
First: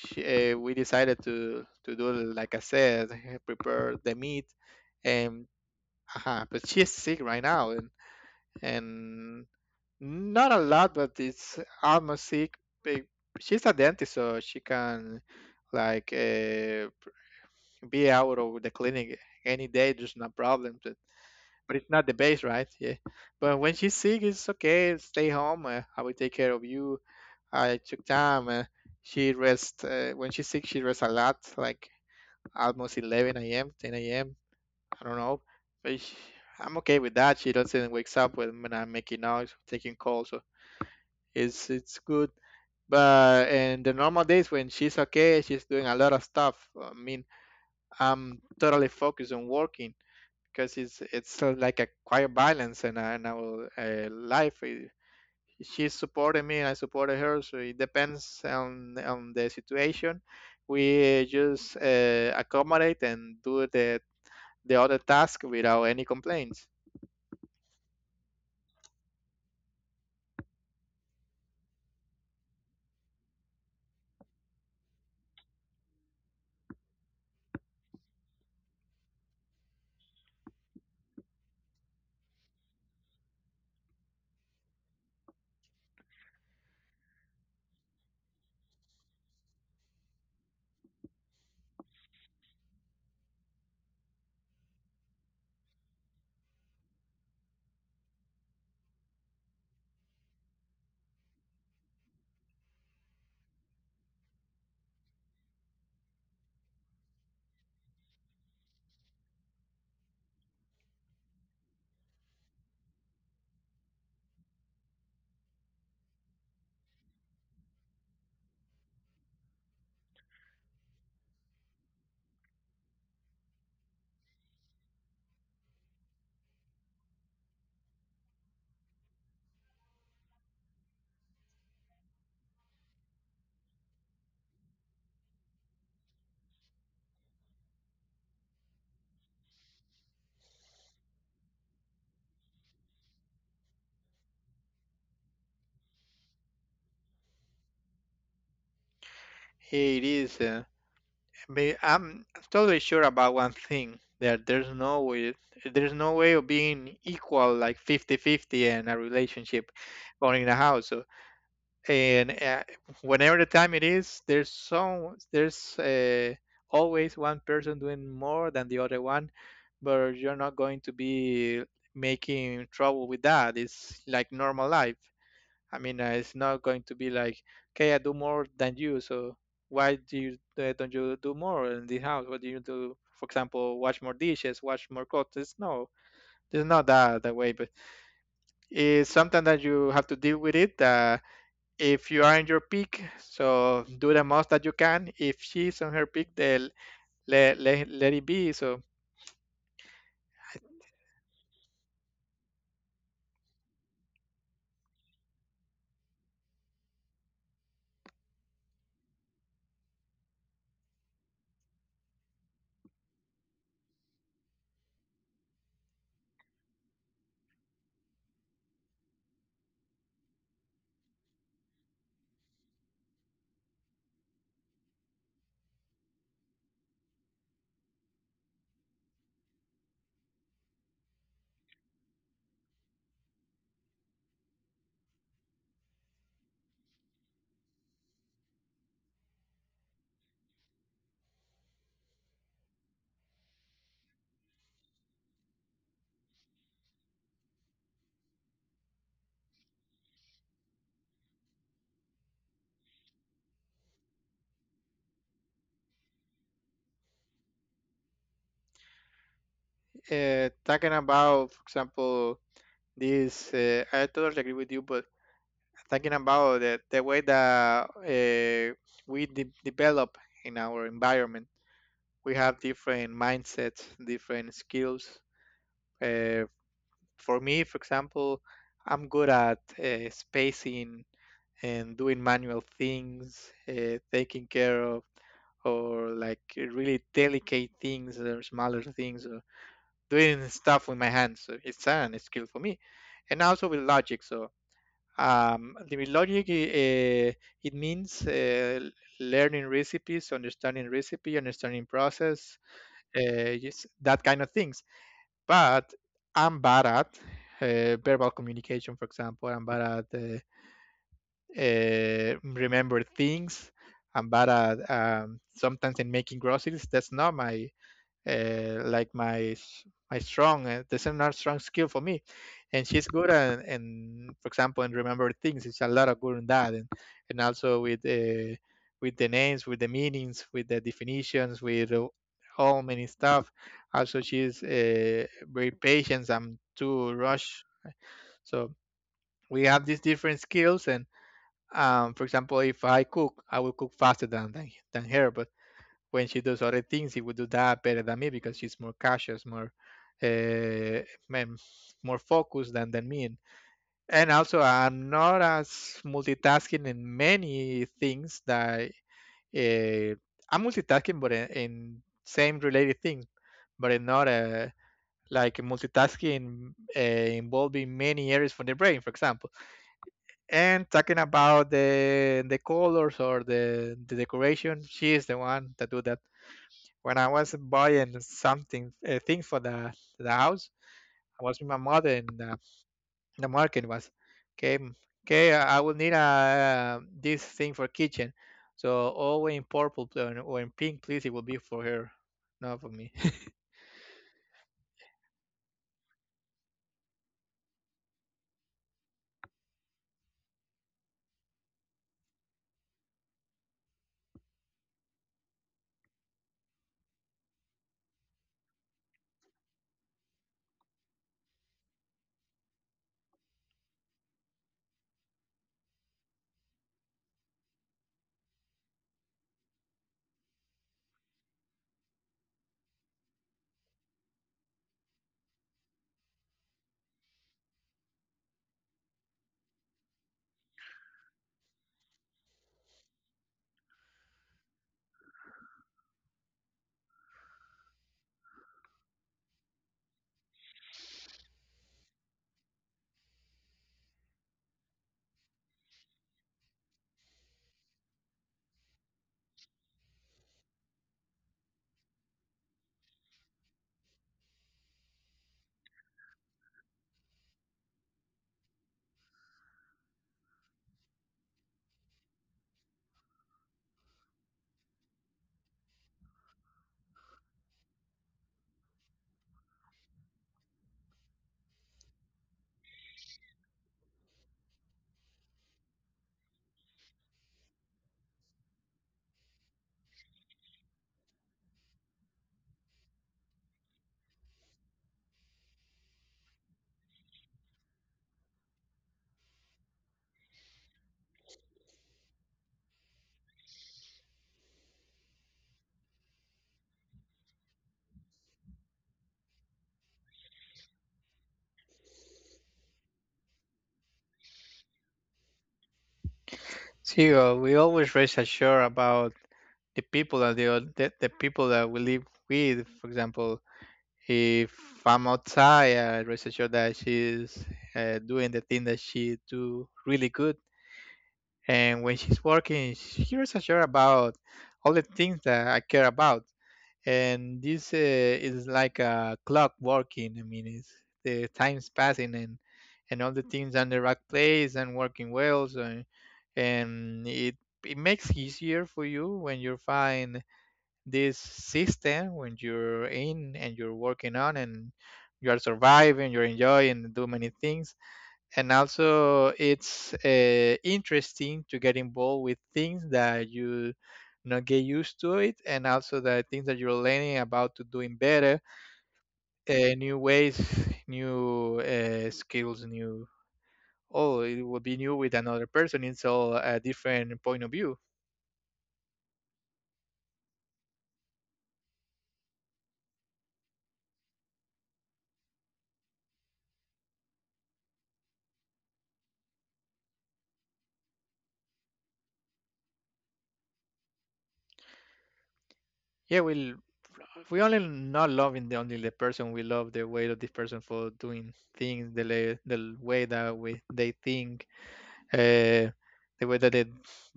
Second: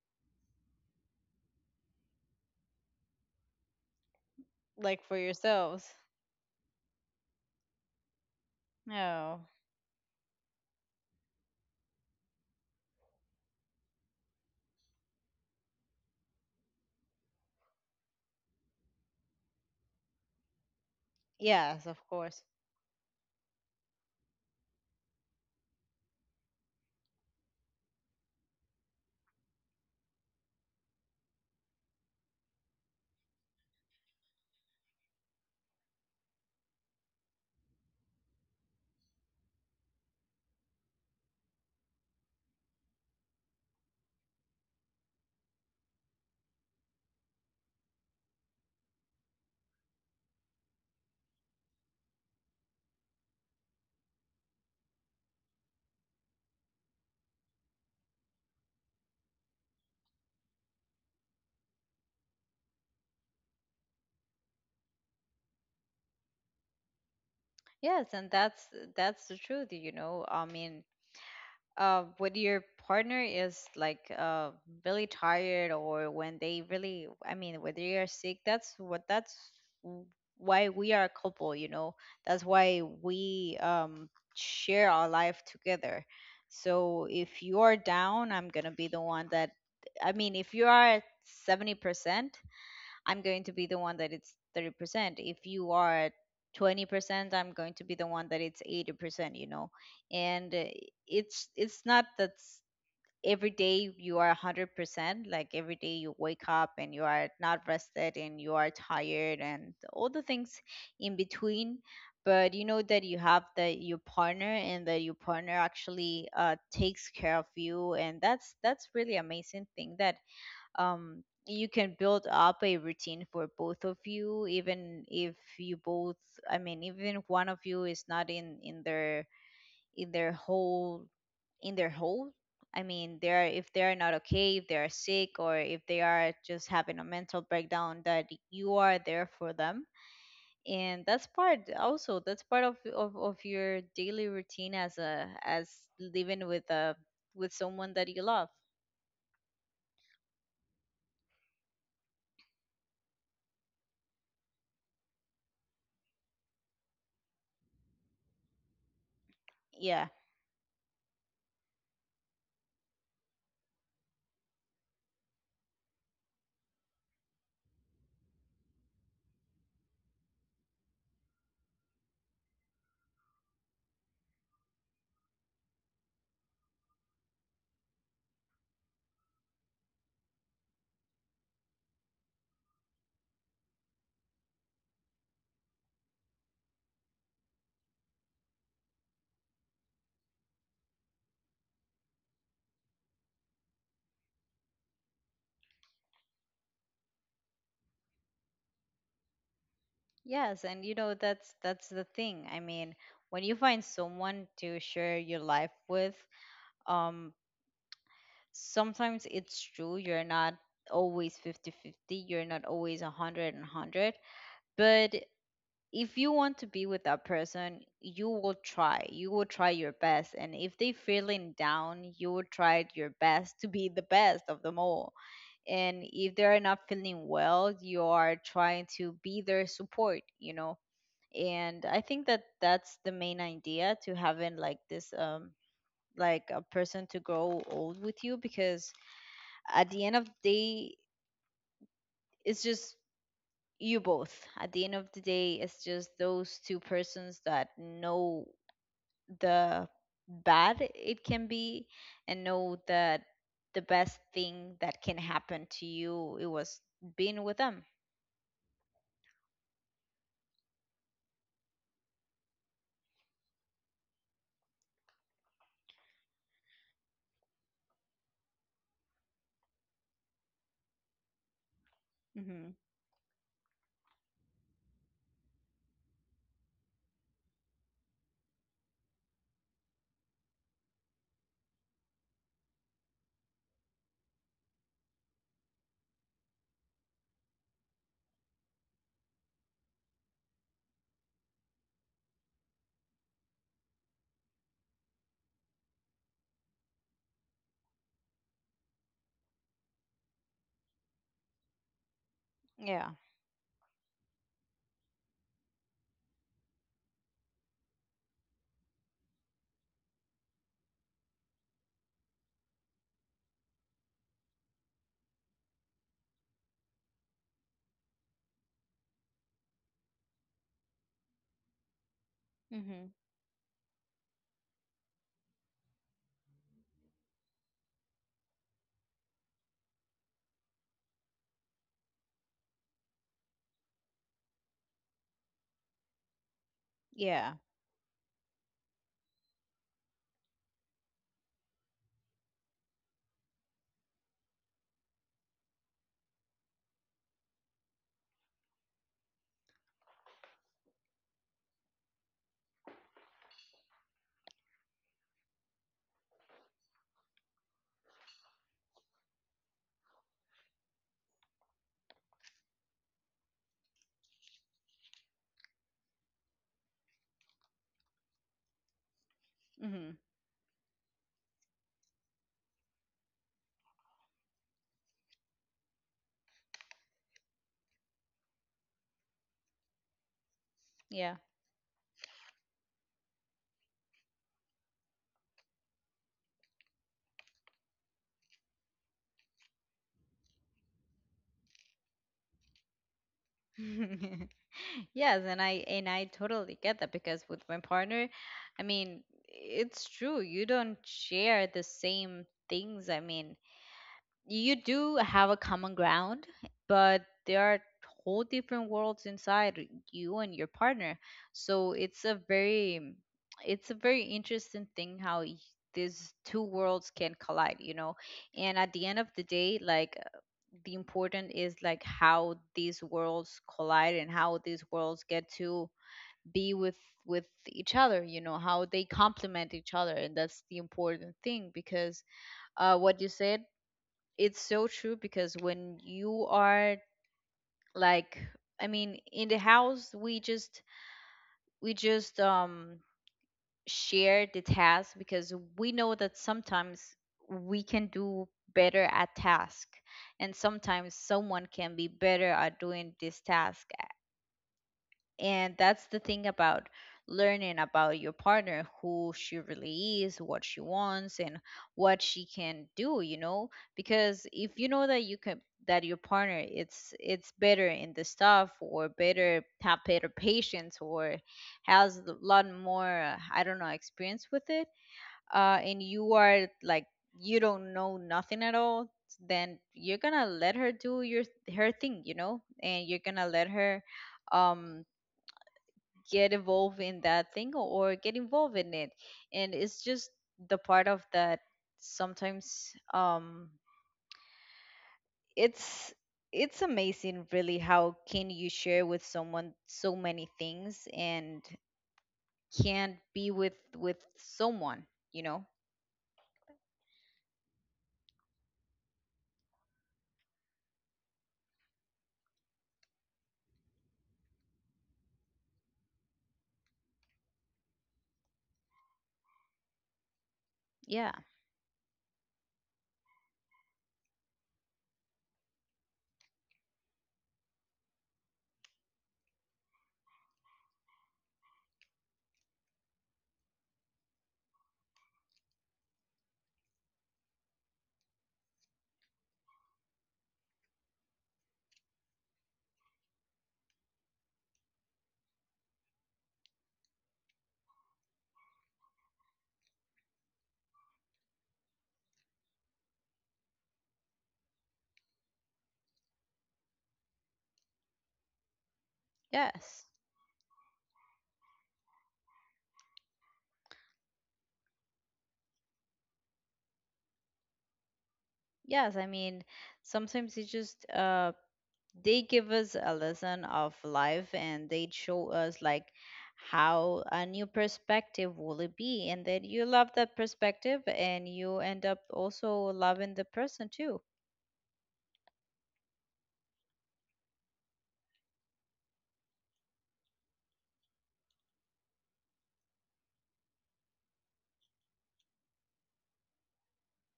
Speaker 2: we decided to do, like I said, prepare the meat.
Speaker 1: Like for
Speaker 2: And
Speaker 1: yourselves.
Speaker 2: but she's sick right now. And
Speaker 1: No.
Speaker 2: Not a lot, but it's almost sick. Big- She's a dentist, so she can like be out of the clinic any day. There's no problem. But
Speaker 1: Yes,
Speaker 2: it's
Speaker 1: of
Speaker 2: not the base,
Speaker 1: course.
Speaker 2: right? Yeah. But when she's sick, it's okay. Stay home. I will take care of you. I took time. She rests when she's sick. She rests a lot, like almost 11 a.m., 10 a.m. I don't know. But she, I'm okay with that. She doesn't wakes up when I'm making noise, taking calls. It's good. But in the normal days when she's okay, she's doing a lot of stuff. I mean, I'm totally focused on working, because it's sort of like a quiet balance in in our life. Eh, she supported me, I supported her. So it depends on the situation. We just accommodate and do the other task without any complaints.
Speaker 1: Yes, and that's the truth, you know. I mean, when your partner is like really tired, or when they really, I mean, whether you are sick, that's what that's w- why we are a couple, you know. That's why we, share our life together. So if you are down, I'm gonna be the one that, I mean, if you are at 70%, I'm going to be the one that it's 30%. If you are 20%, I'm going to be the one that it's 80%, you know. And it's not every day you are 100%, like every day you wake up and you are not rested and you are tired and all the things in between. But you know that you have that your partner, and that your partner actually takes care of you, and that's really amazing thing that, you can build up a routine for both of you, even if you both, I mean, even if one of you is not in their, in their whole, in their whole, I mean, they are, if they are not okay, if they are sick, or if they are just having a mental breakdown, that you are there for them. And that's part also, that's part of your daily routine, as a, as living with a, with someone that you love.
Speaker 2: It is. But I'm totally sure about one thing, that there's no way of being equal like 50-50 in a relationship
Speaker 1: Yeah.
Speaker 2: or in a house. So and whenever the time it is, there's always one person doing more than the other one, but you're not going to be making trouble with that. It's like normal life. I mean, it's not going to be like, okay, I do more than you, so why do you don't you do more in the house? What do you do? For example, wash more dishes, wash more clothes? No, there's not that way, but it's something that you have to deal with, it that if you are in your peak, so do the most that you can. If she's on her peak, then let it be. So
Speaker 1: Yes, and you know, that's the thing. I mean, when you find someone to share your life with, um sometimes it's true, you're not always 50-50, you're not always 100 and 100, but if you want to be with that person, you will try. You will try your best, and if they feeling down, you will try your best to be the best of them all. And if they're not feeling well, you are trying to be their support, you know. And I think that that's the main idea to having like this, like a person to grow old with you. Because at the end of the day, it's just you both, at the end of the day it's just those two persons that know the bad it can be, and know that the best thing that can happen to you, it was being with them.
Speaker 2: talking about, for example, this, I totally agree with you, but talking about the way that develop in our environment. We have
Speaker 1: Hmm.
Speaker 2: different mindsets, different skills. Uh, for me, for example, I'm good at spacing and doing manual things, taking care of or like really delicate things or smaller things or doing stuff with my hands. So it's an skill for me, and also with logic. So with logic, it means learning recipes, understanding recipe, understanding process,
Speaker 1: Yeah.
Speaker 2: yes, that kind of things. But I'm bad at verbal communication, for example. I'm bad at remember things. I'm bad at sometimes in making groceries. That's not my like my strong the seminar strong skill for me. And
Speaker 1: Hmm.
Speaker 2: she's good, and for example, and remember things, it's a lot of good in that, and also with the names, with the meanings, with the definitions, with all many stuff. Also she's very patient, I'm too
Speaker 1: Yeah.
Speaker 2: rush. So we have these different skills, and for example, if I cook I will cook faster than her, but when she does other things, she would do that better than me because she's more cautious, uh, more focused than me. And also, I'm not as multitasking in many things that uh, I'm multitasking, but in same related things, but in not a like multitasking involving many areas for the brain, for example.
Speaker 1: Hmm.
Speaker 2: And talking about the colors or the decoration, she is the one that do that. When I was buying something, a thing for the house,
Speaker 1: Yeah.
Speaker 2: I was with my mother, and the market was, okay, okay, I will need this thing for kitchen. So all in purple pl- or in pink, please. It will be for her, not for me. *laughs*
Speaker 1: *laughs* Yes, and I, totally get that because with my partner, I mean, it's true. You don't share the same things. I mean, you do have a common ground, but there are whole different worlds inside you and your partner. So it's a very, it's a very interesting thing how these two worlds can collide, you know. And at the end of the day, like, the important is like how these worlds collide and how these worlds get to be with each other, you know, how they complement each other. And that's the important thing because, what you said, it's so true. Because when you are like, I mean, in the house we just, we just share the task, because we know that sometimes we can do better at task, and sometimes someone can be better at doing this task. And that's the thing about learning about your partner, who she really is, what she wants, and what she can do, you know? Because if you know that you can, that your partner, it's better in the stuff, or better have better patience, or has a lot more, I don't know, experience with it, and you are like, you don't know nothing at all, then you're gonna let her do your her thing, you know, and you're gonna let her, um get involved in that thing, or get involved in it. And it's just the part of that sometimes, it's it's amazing really, how can you share with someone so many things, and can be with someone, you know.
Speaker 2: See, we always rest assured about the people that the people that we live with. For example, if I'm outside, I rest assured that she's doing the thing that she do really good.
Speaker 1: Yeah.
Speaker 2: And when she's working, she rest assured about all the things that I care about. And this is like a clock working. I mean, it's, the time's passing and all the things on the right place and working well. So, and it makes easier for you when you find this system when you're in and you're working on, and you are surviving, you're enjoying do many things. And also it's interesting to get involved with things that you not get used to it, and also the things that you're learning about to doing better.
Speaker 1: Yes.
Speaker 2: New ways, new skills, new, oh, it will be new with another person. It's all a different point of view.
Speaker 1: Yes, I mean, sometimes it's just they give us a lesson of life, and they show us like how a new perspective will it be, and then you love that perspective, and you end up also loving the person too.
Speaker 2: Yeah, well, we only not loving the only the person, we love the way of this person for doing things, the way that we they think. uh the way that they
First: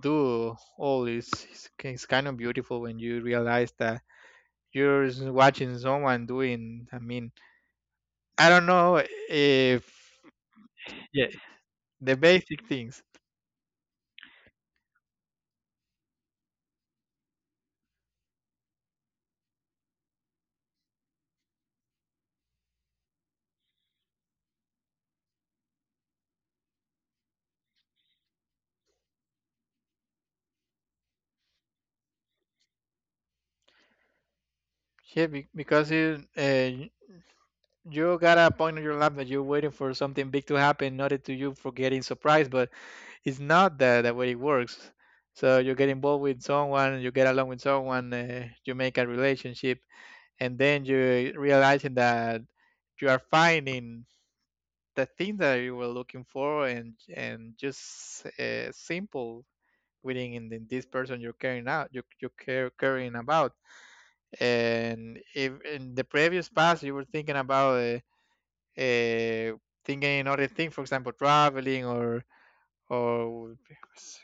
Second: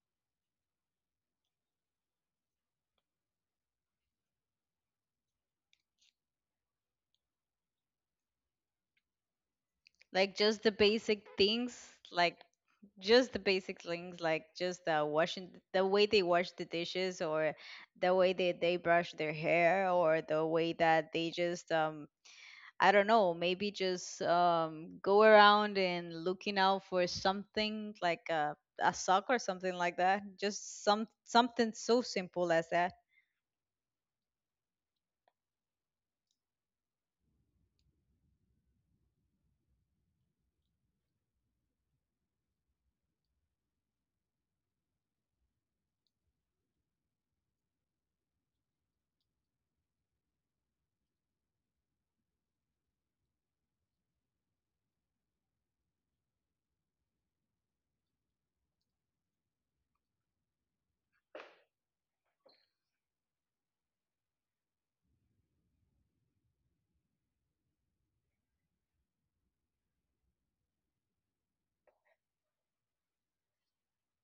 Speaker 2: do all is kind of beautiful when you realize that watching someone doing. I mean, I don't know if.
Speaker 1: Like just the basic
Speaker 2: Yeah,
Speaker 1: things.
Speaker 2: the
Speaker 1: Like
Speaker 2: basic things.
Speaker 1: just the basic things, like just the washing, the way they wash the dishes, or the way they brush their hair, or the way that they just, I don't know, maybe just, go around and looking out for something like a sock or something like that. Just something so simple as that.
Speaker 2: Because you got a point in your life that you're waiting for something big to happen, not to you, for getting surprised, but it's not that the way it works. So you get involved with someone, you get along with someone, you make a relationship, and then you realizing that you are finding the thing that you were looking for, and just simple within in this person you're carrying out, you care caring about. And if in the previous past you were thinking about uh, thinking in other thing, for example, traveling or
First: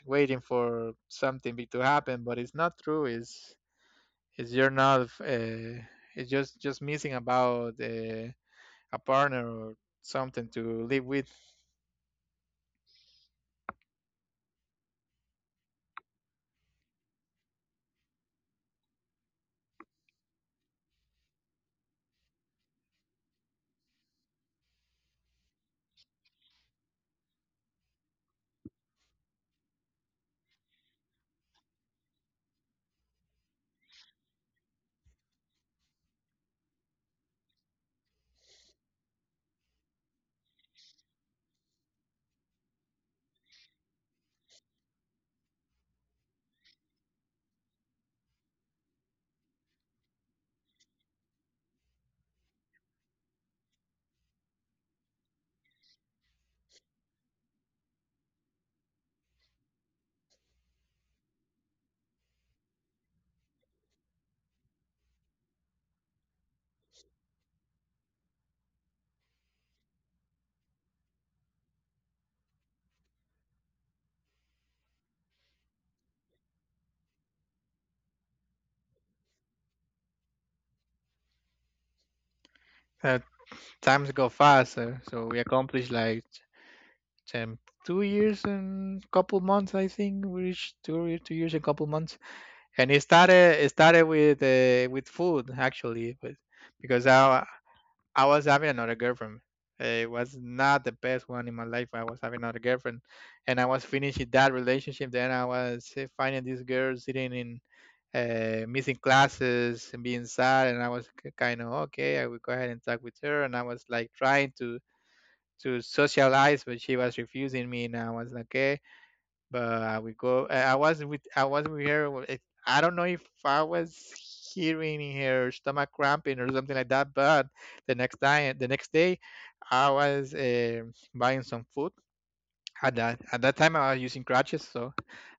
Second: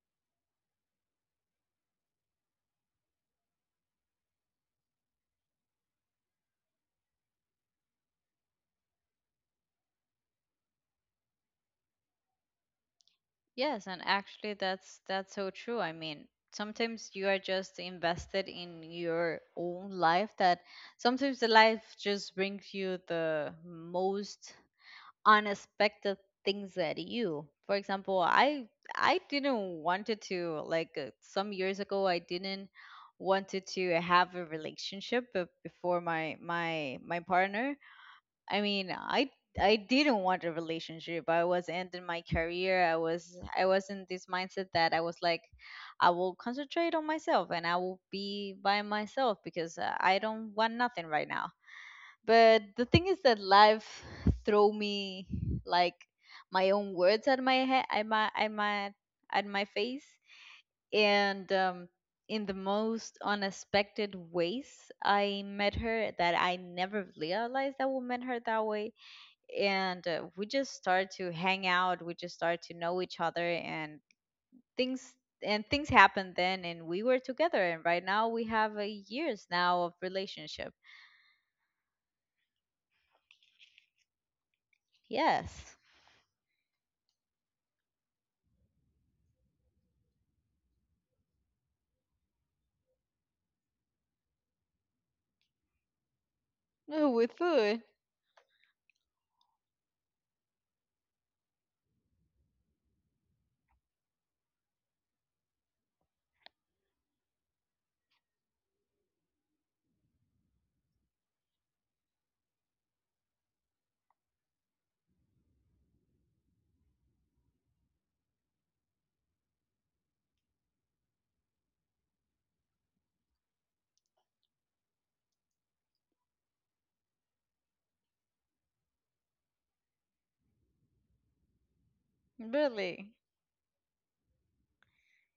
Speaker 2: waiting for something big to happen, but it's not true. It's you're not, it's just missing about a partner or something to live with.
Speaker 1: Yes, and actually that's so true. I mean, sometimes you are just invested in your own life, that sometimes the life just brings you the most unexpected things at you. For example, I didn't wanted to like, some years ago, I didn't wanted to have a relationship before my partner. I mean, I didn't want a relationship. I was ending my career. I was in this mindset that I was like, I will concentrate on myself and I will be by myself because, I don't want nothing right now. But the thing is that life throw me like my own words at my head, at my face. And in the most unexpected ways, I met her, that I never realized that we met her that way. And we just start to hang out, we just start to know each other, and things, and things happened then, and we were together. And right now we have a years now of relationship.
Speaker 2: Uh, Times go faster, so we
Speaker 1: Yes.
Speaker 2: accomplished like um, 2 years and couple months, I think. We reached 2 years and couple months, and it started with food, actually, but because
Speaker 1: Oh, with food.
Speaker 2: I was having another girlfriend. It was not the best one in my life. I was having another girlfriend, and I was finishing that relationship. Then I was finding this girl sitting in missing classes and being sad, and I was kind of okay. I would go ahead and talk with her, and I was like trying to socialize, but she was refusing me, and I was like, okay, but I would go. I was with her. I don't know if I was hearing her stomach cramping or something like that. But the next day, I was buying some food. At
Speaker 1: Really?
Speaker 2: that time, I was using crutches, so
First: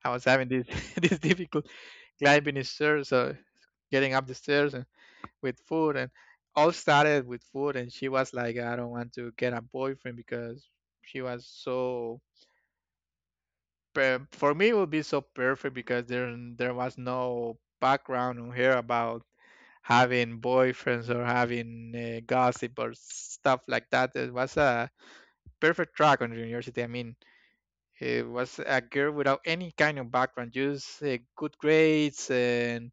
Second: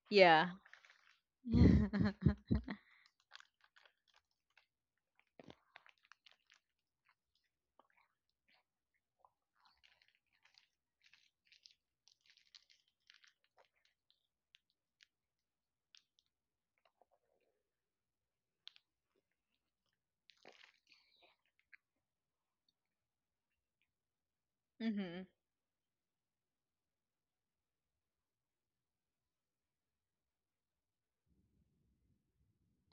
Speaker 2: I was
Speaker 1: Yeah.
Speaker 2: having this *laughs* this difficult
Speaker 1: *laughs*
Speaker 2: climbing the stairs, so getting up the stairs and with food and all started with food. And she was like, "I don't want to get a boyfriend because she was so." For me it would be so perfect because there was no background on here about having boyfriends or having gossip or stuff like that. It was a
Speaker 1: Mm-hmm.
Speaker 2: perfect track on university. I mean, it was a girl without any kind of background, just good grades and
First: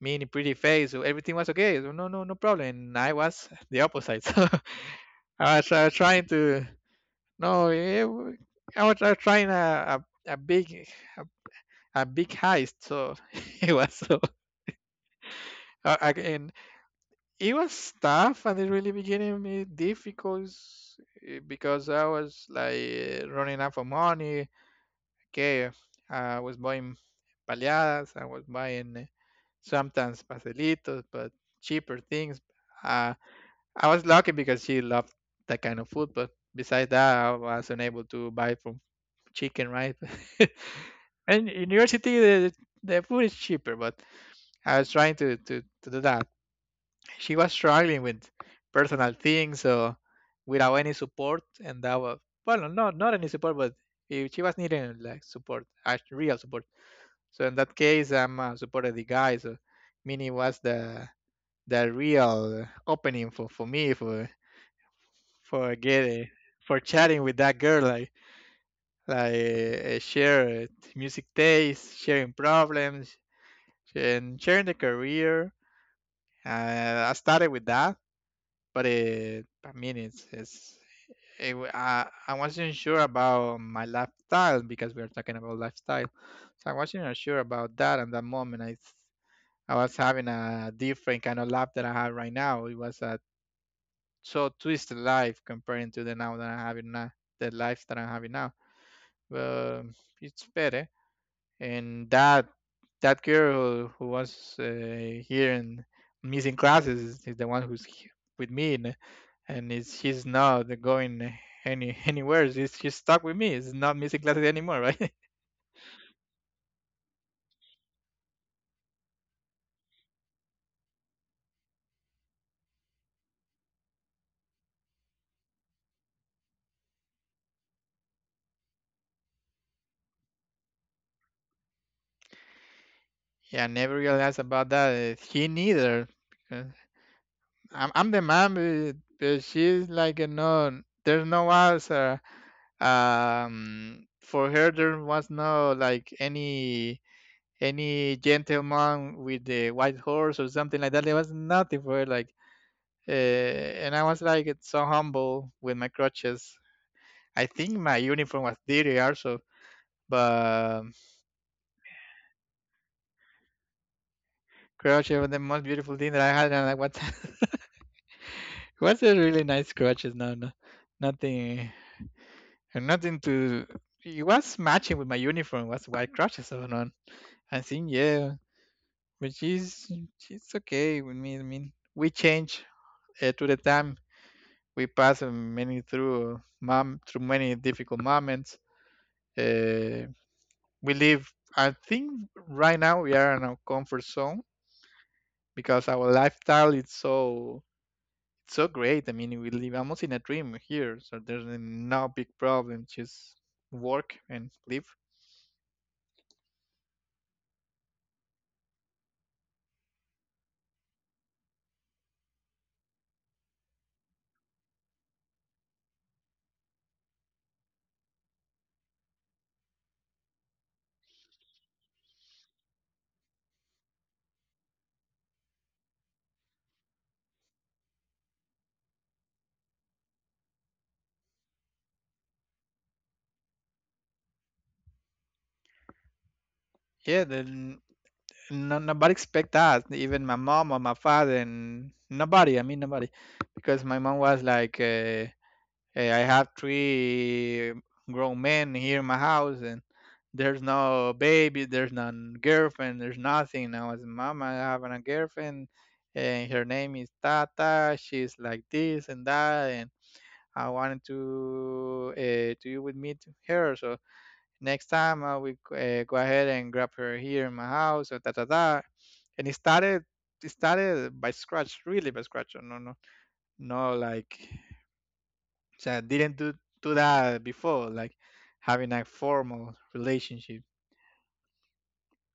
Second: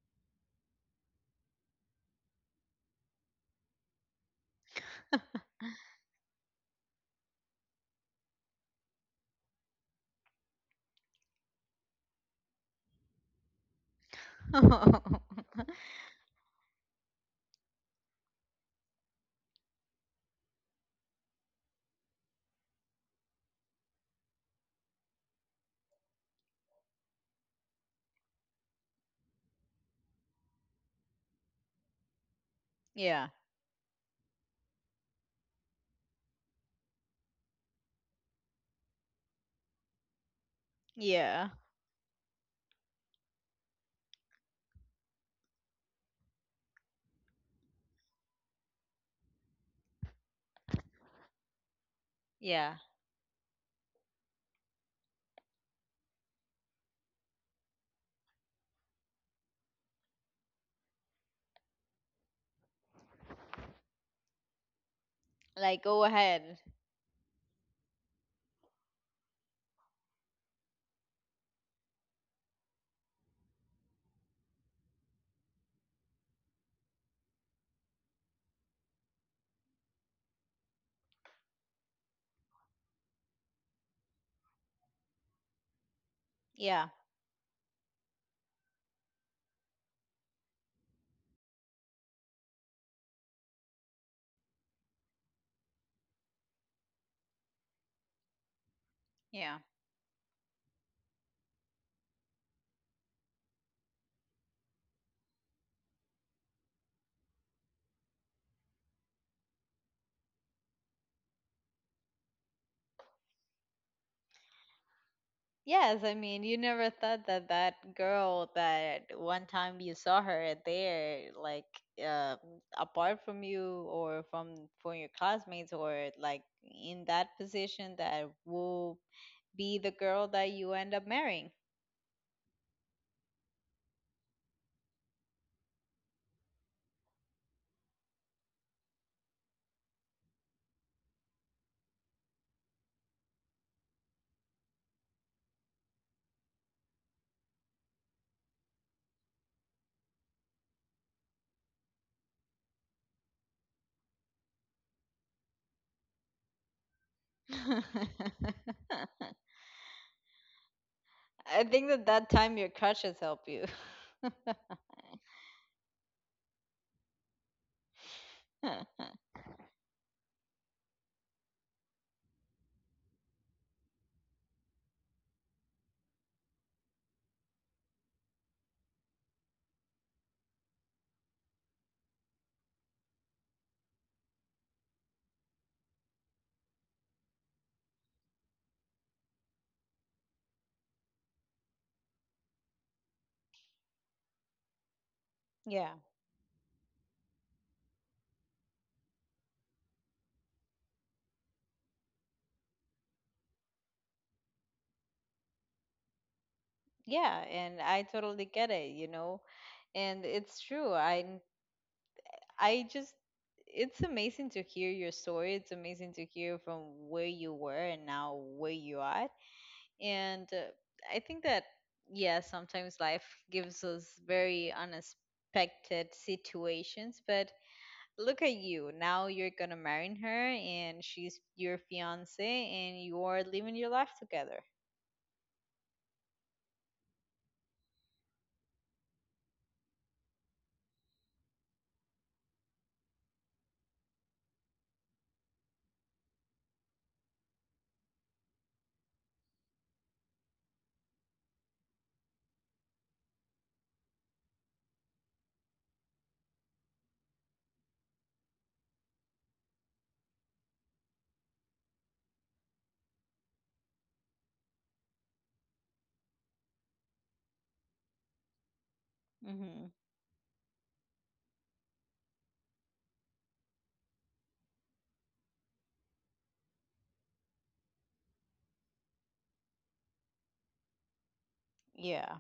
Speaker 2: mean pretty face. So everything was okay. So no, no, no problem. And I was the opposite. *laughs* So I was trying to no, I was trying a big heist. So *laughs* it was so
Speaker 1: *laughs*
Speaker 2: again, it was tough at the really beginning, difficult, because I was like running out of money. Okay, I was buying paleadas, I was buying sometimes pastelitos, but cheaper things. Uh,
Speaker 1: Yeah.
Speaker 2: I was lucky because she loved that kind of food, but besides that, I wasn't able to buy from chicken, right? *laughs* And
Speaker 1: Yeah.
Speaker 2: in university, the food is cheaper, but I was trying to do that. She was struggling with personal things, so without any support, and that was, well,
Speaker 1: Yeah.
Speaker 2: not not any support, but if she was needing like support, actual real support. So in that case, I'm supported the guy. So Mini was the real opening for me for
Speaker 1: Like, go
Speaker 2: getting
Speaker 1: ahead.
Speaker 2: for chatting with that girl, like share music taste, sharing problems, and sharing the career. I started with that but it, I mean, it's it, I wasn't sure about my lifestyle because we are talking about lifestyle. So I
Speaker 1: Yeah.
Speaker 2: wasn't sure about that at that moment. I was having a different kind of life that I have right now. It was a so twisted life comparing to the now that I have it now, the life that I'm having now.
Speaker 1: Yeah.
Speaker 2: But it's better, and that that girl who was here and missing classes is the one with me, and it's, she's not going any *laughs* anywhere. She's stuck with me. It's not missing classes anymore, right? *laughs*
Speaker 1: Yes, I mean, you never thought that that girl, that one time you saw her there, like, uh, apart from you, or from your classmates, or like in that position, that will be the girl that you end up marrying.
Speaker 2: Yeah, I never realized about that. She neither, because I'm the man, but she's like no, there's no answer. For her there was no like any gentleman with the white horse or something like that. There was nothing for it, like, and I was like so humble with my crutches. I think my uniform was dirty also,
Speaker 1: *laughs*
Speaker 2: but
Speaker 1: I think that that time your crutches help you.
Speaker 2: crutches were the most beautiful thing that I had. And I what? *laughs* It was a
Speaker 1: *laughs*
Speaker 2: really nice crutches. No, no, nothing, nothing to. It was matching with my uniform. Was white crutches on on. I think yeah, but she's okay with me. I mean, we change to the time we pass many through mom through many difficult moments. Uh, we live. I think right now we are in our comfort zone because
Speaker 1: Yeah.
Speaker 2: our lifestyle is so so great. I mean, we live almost in a dream here, so there's no big problem. Just work and live.
Speaker 1: Yeah, and I totally get it, you know. And it's true. I just It's amazing to hear your story. It's amazing to hear from where you were and now where you are. And I think that, yeah, sometimes life gives us very unexpected situations, but look at you now, you're gonna marry her, and she's your fiance, and you're living your life together.
Speaker 2: Yeah, then no, nobody expect that. Even my mom or my father and nobody. I mean, nobody, because my mom was like. Hey, I have three grown men here in my house, and there's no baby, there's no girlfriend, there's nothing. Now, as mama, I have a girlfriend, and her name is Tata. She's like this and that, and I wanted to you with me to her. So next time I will go ahead and grab her here in my house. So da da da, and it
Speaker 1: Mm-hmm.
Speaker 2: started. It started by scratch, really by scratch. No, no, no, like so I didn't do that before, like having a formal relationship.
Speaker 1: Yeah.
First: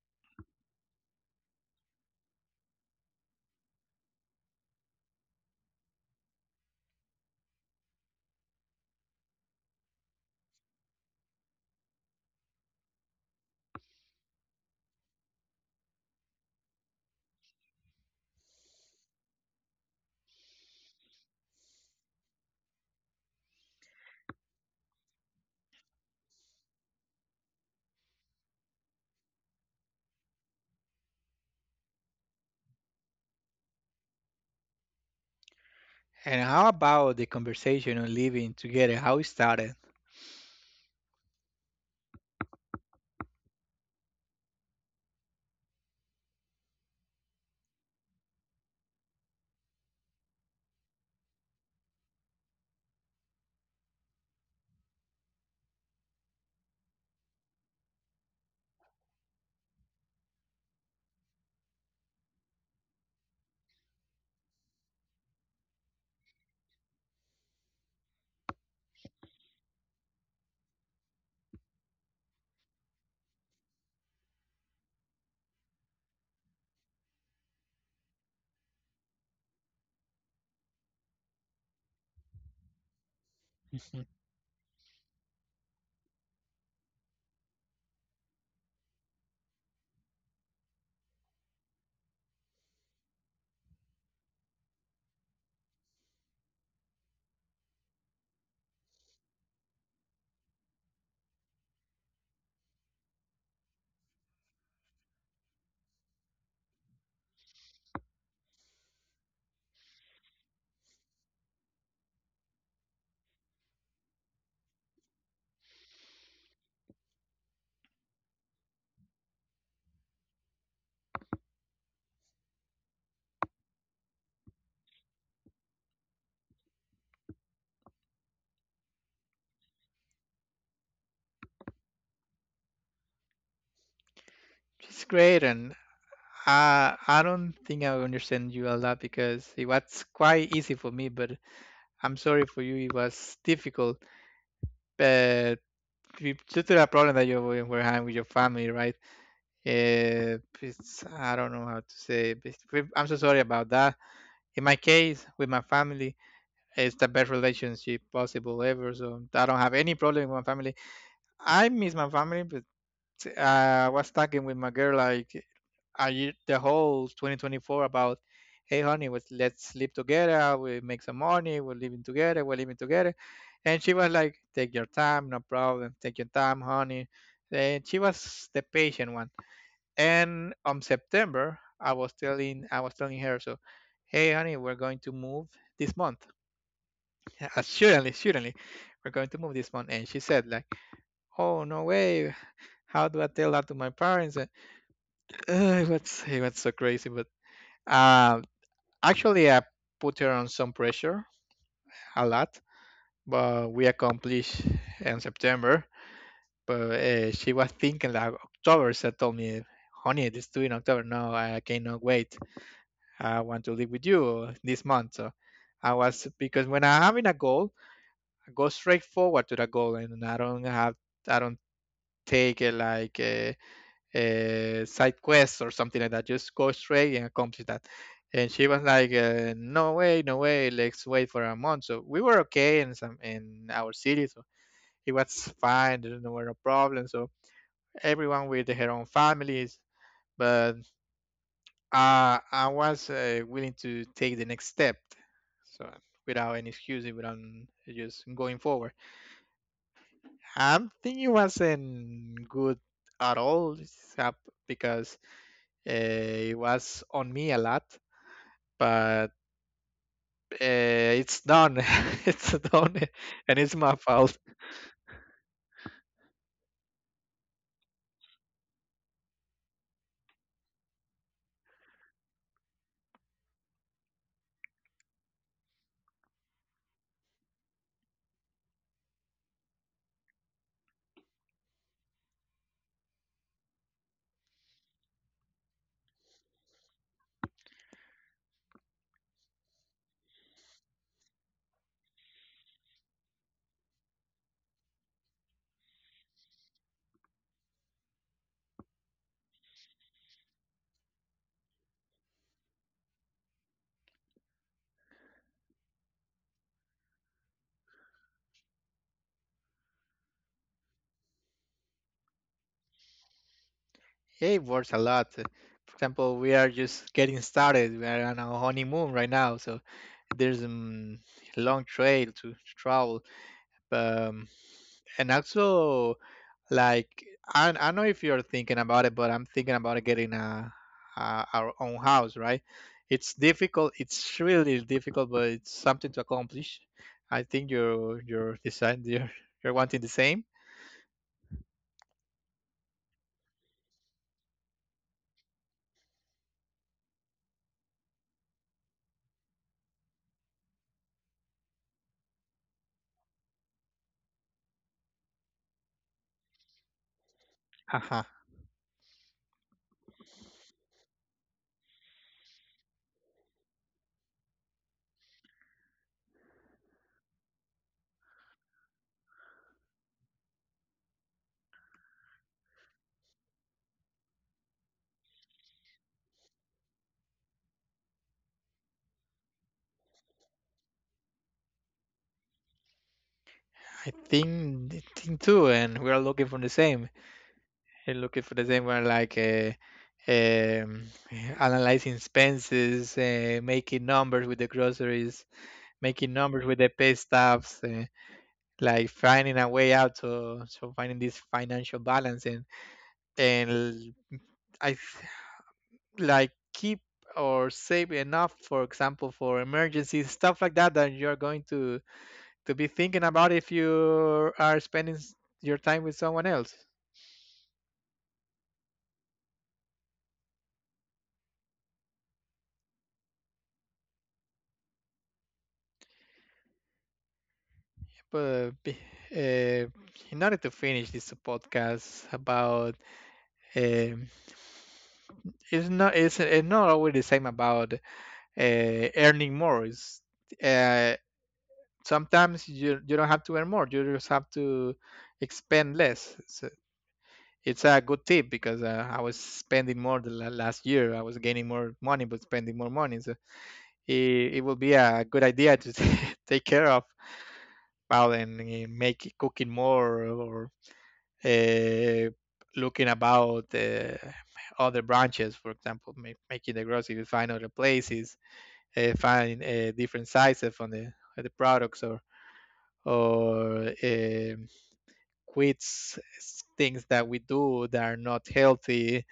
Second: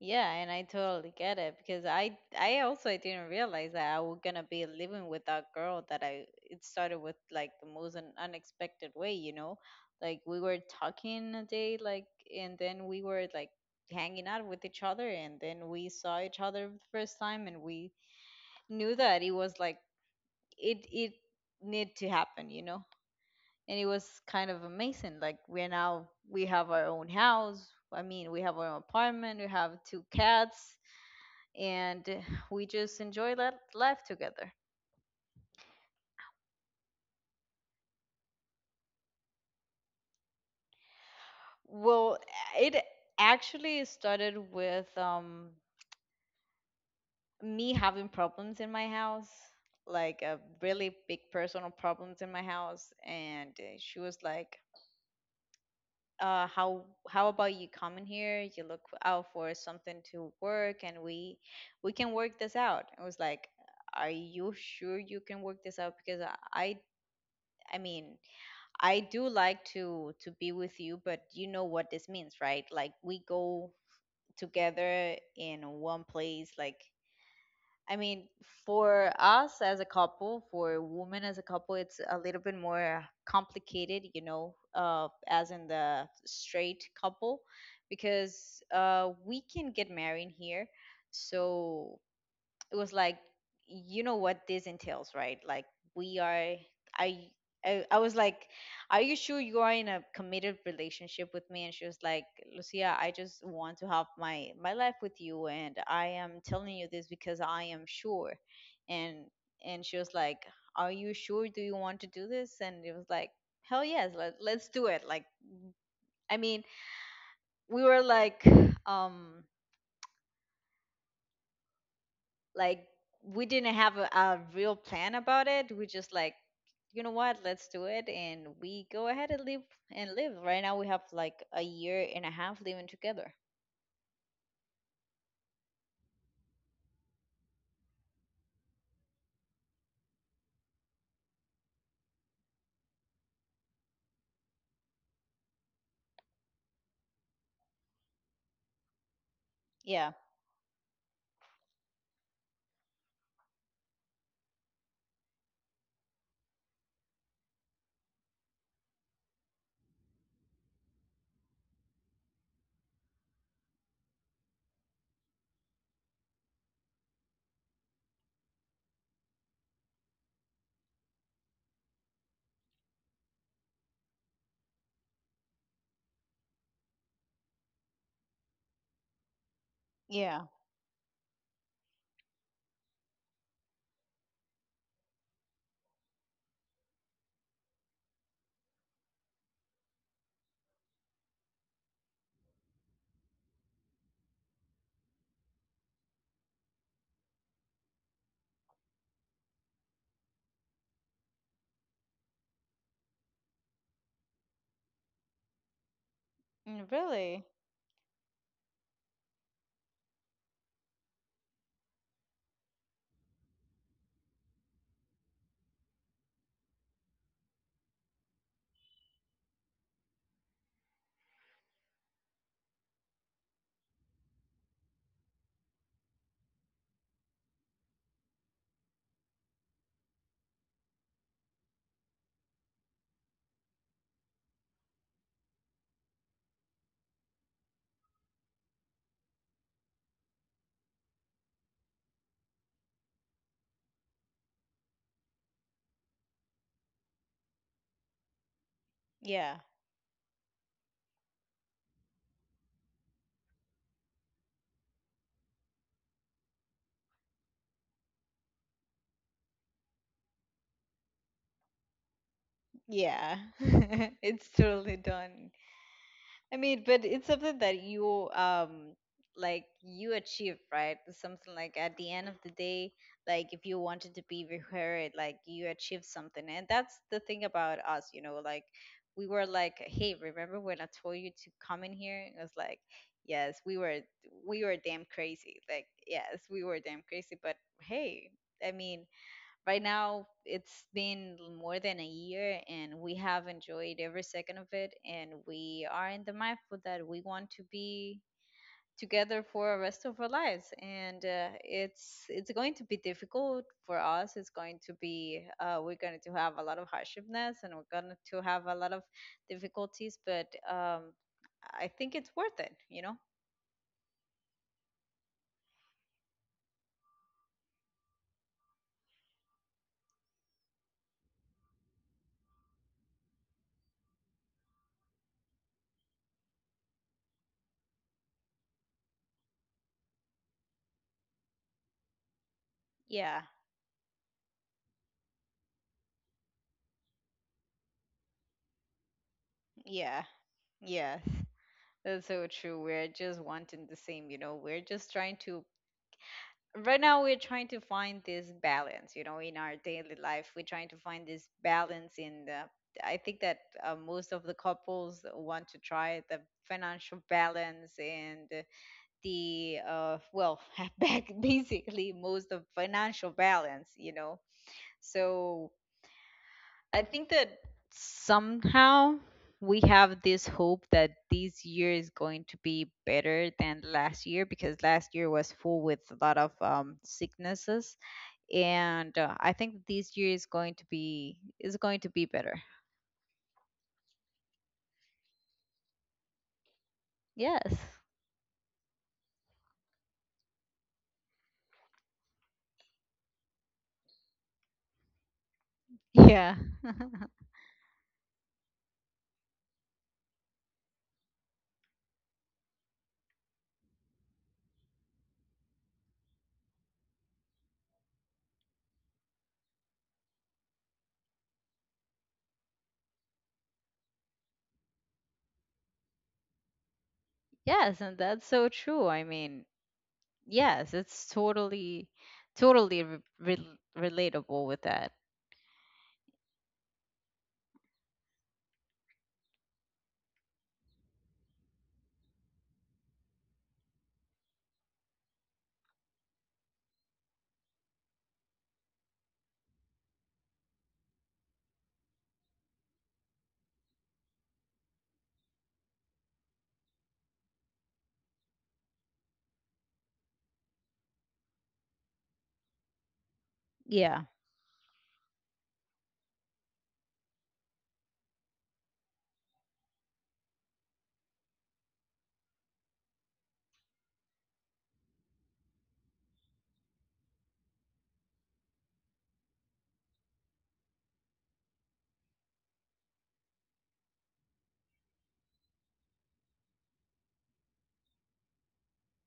Speaker 1: Yeah, and I totally get it because I also didn't realize that I was gonna be living with that girl that I it started with like the most unexpected way, you know. Like we were talking a day, like, and then we were like hanging out with each other, and then we saw each other the first time and we knew that it was like it need to happen, you know. And it was kind of amazing. Like we're now we have our own house. I mean, we have our own apartment, we have two cats, and *sighs* we just enjoy that life together.
Speaker 2: And how about the conversation on living together? How it started?
Speaker 1: Well, it actually started with me having problems in my house, like a really big personal problems in my house, and she was like, How about you come in here? You look out for something to work, and we can work this out." I was like, "Are you sure you can work this out? Because I I mean, I do like to be with you, but you know what this means, right? Like we go together in one place, like." I mean, for us as a couple, for women as a couple, it's a little bit more
Speaker 2: Mhm.
Speaker 1: complicated, you know, as in the straight couple, because we can get married here. So it was like, you know what this entails, right? Like we are I I was like, "Are you sure you are in a committed relationship with me?" And she was like, "Lucia, I just want to have my life with you, and I am telling you this because I am sure." And and she was like, "Are you sure, do you want to do this?" And it was like, "Hell yes, let's do it." Like, I mean, we were like um like we didn't have a real plan about it. We just like, you know what, let's do it, and we go ahead and live and live. Right now we have like a year and a half living together.
Speaker 2: It's great, and I don't think I understand you a lot because it was quite easy for me, but I'm sorry for you. It was difficult, but due to the problem that you were having with your family, right?
Speaker 1: Yeah,
Speaker 2: Eh, it's, I don't know how to say. It. I'm so sorry about that. In my case, with my family, it's the best relationship possible ever. So I don't have any problem with my family. I miss my family, but I was talking with my girl like a year, the whole 2024 about, hey honey, let's sleep together. We make some money. We're living together. We're living together. And she was like, take your time, no problem. Take your time, honey. And she was the patient one
Speaker 1: yeah.
Speaker 2: and on September, I was telling her, so, hey, honey, we're going to move this month. *laughs* Surely, we're going to move this month. And she said, like, oh, no way. How do I tell that to my parents? And *laughs* it was so crazy. But uh, actually, I put her on some pressure a lot, but we accomplished in September. But
Speaker 1: Mm, really.
Speaker 2: she was thinking like October. She told me, honey, let this due in October. No, I cannot wait. I want to live with you this month. So I was because when I'm having a goal, I go straight forward to the goal, and I don't take like a side quest or something like that. Just go straight and accomplish that. And she was like, "No way, no way. Let's wait for a month." So we were okay in some in our city, so it was fine. There were no problem. So everyone with their own families, but I was willing to take the next step, so without any excuses, without just going forward.
Speaker 1: Yeah,
Speaker 2: I think it wasn't good at all because it was on me a lot, but it's done. *laughs* It's done,
Speaker 1: yeah. *laughs*
Speaker 2: and it's my fault.
Speaker 1: It's totally done. I mean, but it's something that you like you achieve, right? It's something like at the end of the day, like if you wanted to be with, like you achieved something, and that's the thing about us, you know. Like we were like, "Hey, remember when I told you to come in here?" It was like, yes, we were damn crazy. Like yes, we were damn crazy, but hey, I mean, right now it's been more than a year and we have enjoyed every second of it, and we are in the mindful that we want to be together for the rest of our lives. And it's going to be difficult for us. It's going to be, we're going to have a lot of hardshipness, and we're going to have a lot of difficulties, but I think it's worth it, you know.
Speaker 2: It works a lot. For example, we are just getting started. We are on our honeymoon right now, so there's a long trail to travel. But and also, like, I know if you're thinking about it, but I'm thinking about getting a our own house, right? It's
Speaker 1: Yeah,
Speaker 2: difficult. It's really difficult, but it's something to accomplish. I think you're deciding you're wanting the
Speaker 1: yeah,
Speaker 2: same.
Speaker 1: yes, that's so true. We're just wanting the same, you know. We're just trying to, right now we're trying to find this balance, you know, in our daily life. We're trying to find this balance in the, I think that most of the couples want to try the financial balance
Speaker 2: Haha.
Speaker 1: and the well, *laughs* back basically most of financial balance, you know. So I think that somehow we have this hope that this year is going to be better than last year, because last year was full with a lot of sicknesses. And I think this year is going to be, is going to be better.
Speaker 2: I think too, and we're looking for the same.
Speaker 1: Yes. *laughs*
Speaker 2: We're looking for the same. We're like um, analyzing expenses, making numbers with the groceries, making numbers
Speaker 1: Yeah.
Speaker 2: with the pay stubs. Like finding a way out to so finding this financial balance and I th- like keep or save enough, for example, for emergencies, stuff like that that you're going to be thinking about if you are spending your time with someone else.
Speaker 1: Yes, and that's so true. I mean, yes, it's totally relatable with that.
Speaker 2: But be- uh, in order to finish this podcast about um, it's not always the same about earning more. Uh, Sometimes you don't have to earn more, you just have to expend less, so it's a good tip because I was spending more last year. I was gaining more money but spending more money, so
Speaker 1: Yeah.
Speaker 2: it will be a good idea to *laughs* take care of about and make cooking more or uh, looking about other branches, for example making the grocery find other places, find different sizes on the products or or um, quits things that we do that are not healthy,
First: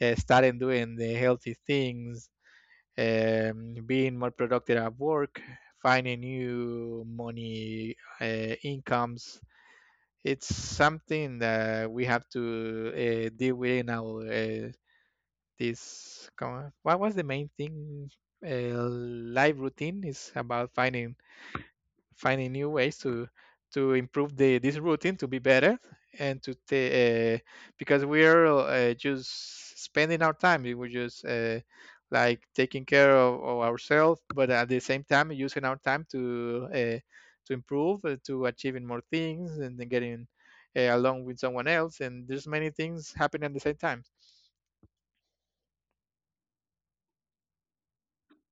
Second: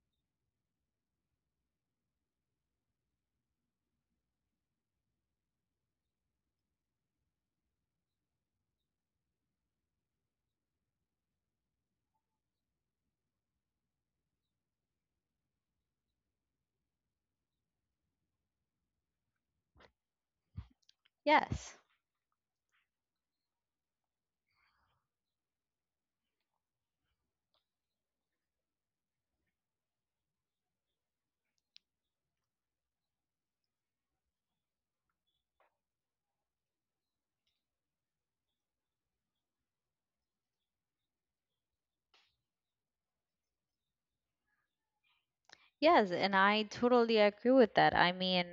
Speaker 2: starting doing the healthy things, being more productive at work, finding new money incomes. It's something that we have to deal with in our this. Come on, what was the main thing? Life routine is about finding
Speaker 1: Yes.
Speaker 2: finding new ways to improve the this routine to be better and because we're just spending our time. We were just like taking care of ourselves, but at the same time using our time to improve, to achieving more things and then getting along with someone else, and there's many things happening at the same time.
Speaker 1: Yes, and I totally agree with that. I mean,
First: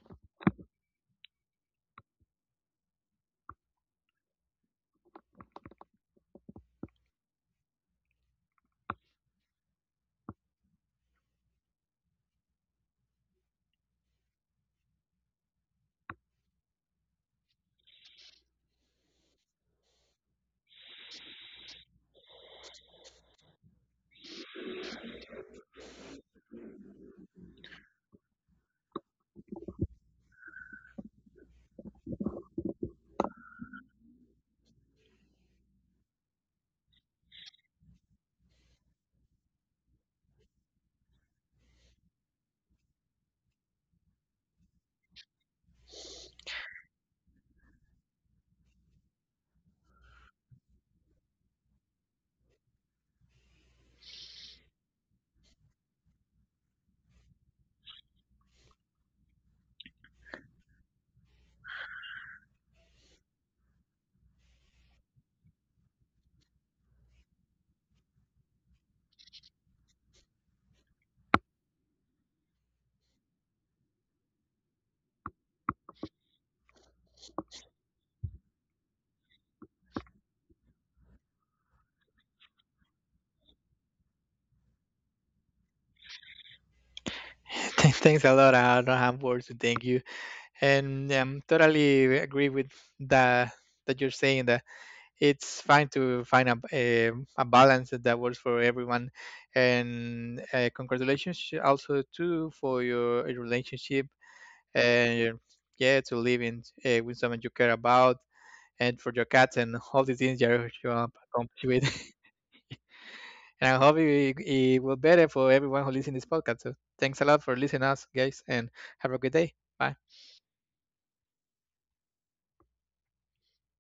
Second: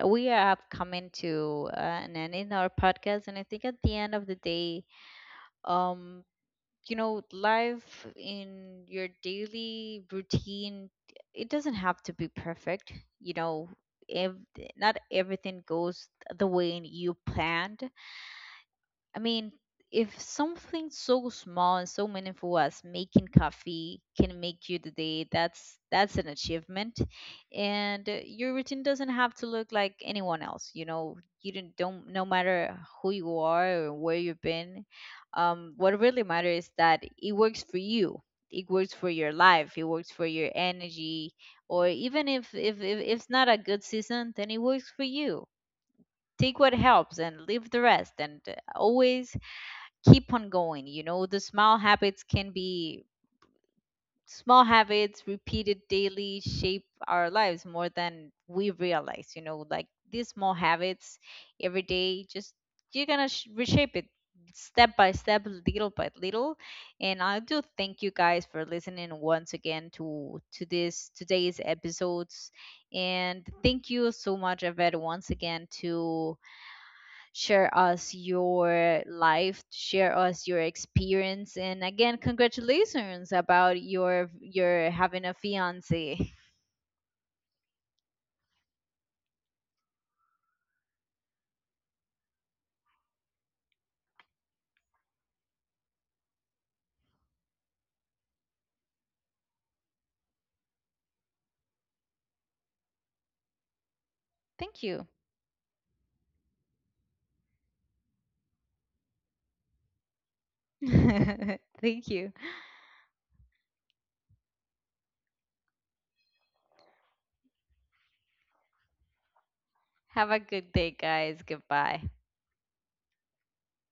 Speaker 1: we have come into an end in our podcast, and I think at the end of the day, um, you know, life in your daily routine, it doesn't have to be perfect. You know, if not everything goes the way you planned, I mean, if something so small and so meaningful as making coffee can make you the day, that's an achievement. And your routine doesn't have to look like anyone else. You know, you don't, no matter who you are or where you've been. What really matters is that it works for you. It works for your life. It works for your energy. Or even if it's not a good season, then it works for you. Take what helps and leave the rest, and always keep on going. You know, the small habits can be, small habits repeated daily shape our lives more than we realize. You know, like these small habits every day, just you're gonna reshape it step by step, little by little. And I do thank you guys for listening once again to this today's episodes. And thank you so much, Evette, once again to share us your life, share us your experience, and again, congratulations about your having a fiance.
Speaker 2: *laughs* Thanks a lot, I don't have words to thank you, and I'm totally agree with that that you're saying that it's fine to find a balance that works for everyone. And congratulations also too for your relationship,
Speaker 1: Thank you.
Speaker 2: and yeah, to live in with someone you care about, and for your cats and all the things you are accomplished
Speaker 1: *laughs*
Speaker 2: with.
Speaker 1: Thank
Speaker 2: *laughs*
Speaker 1: you.
Speaker 2: And I hope it, it will better for everyone who listens to this podcast. So thanks a lot for listening us guys, and have a good day. Bye.
Speaker 1: Have a good day, guys. Goodbye.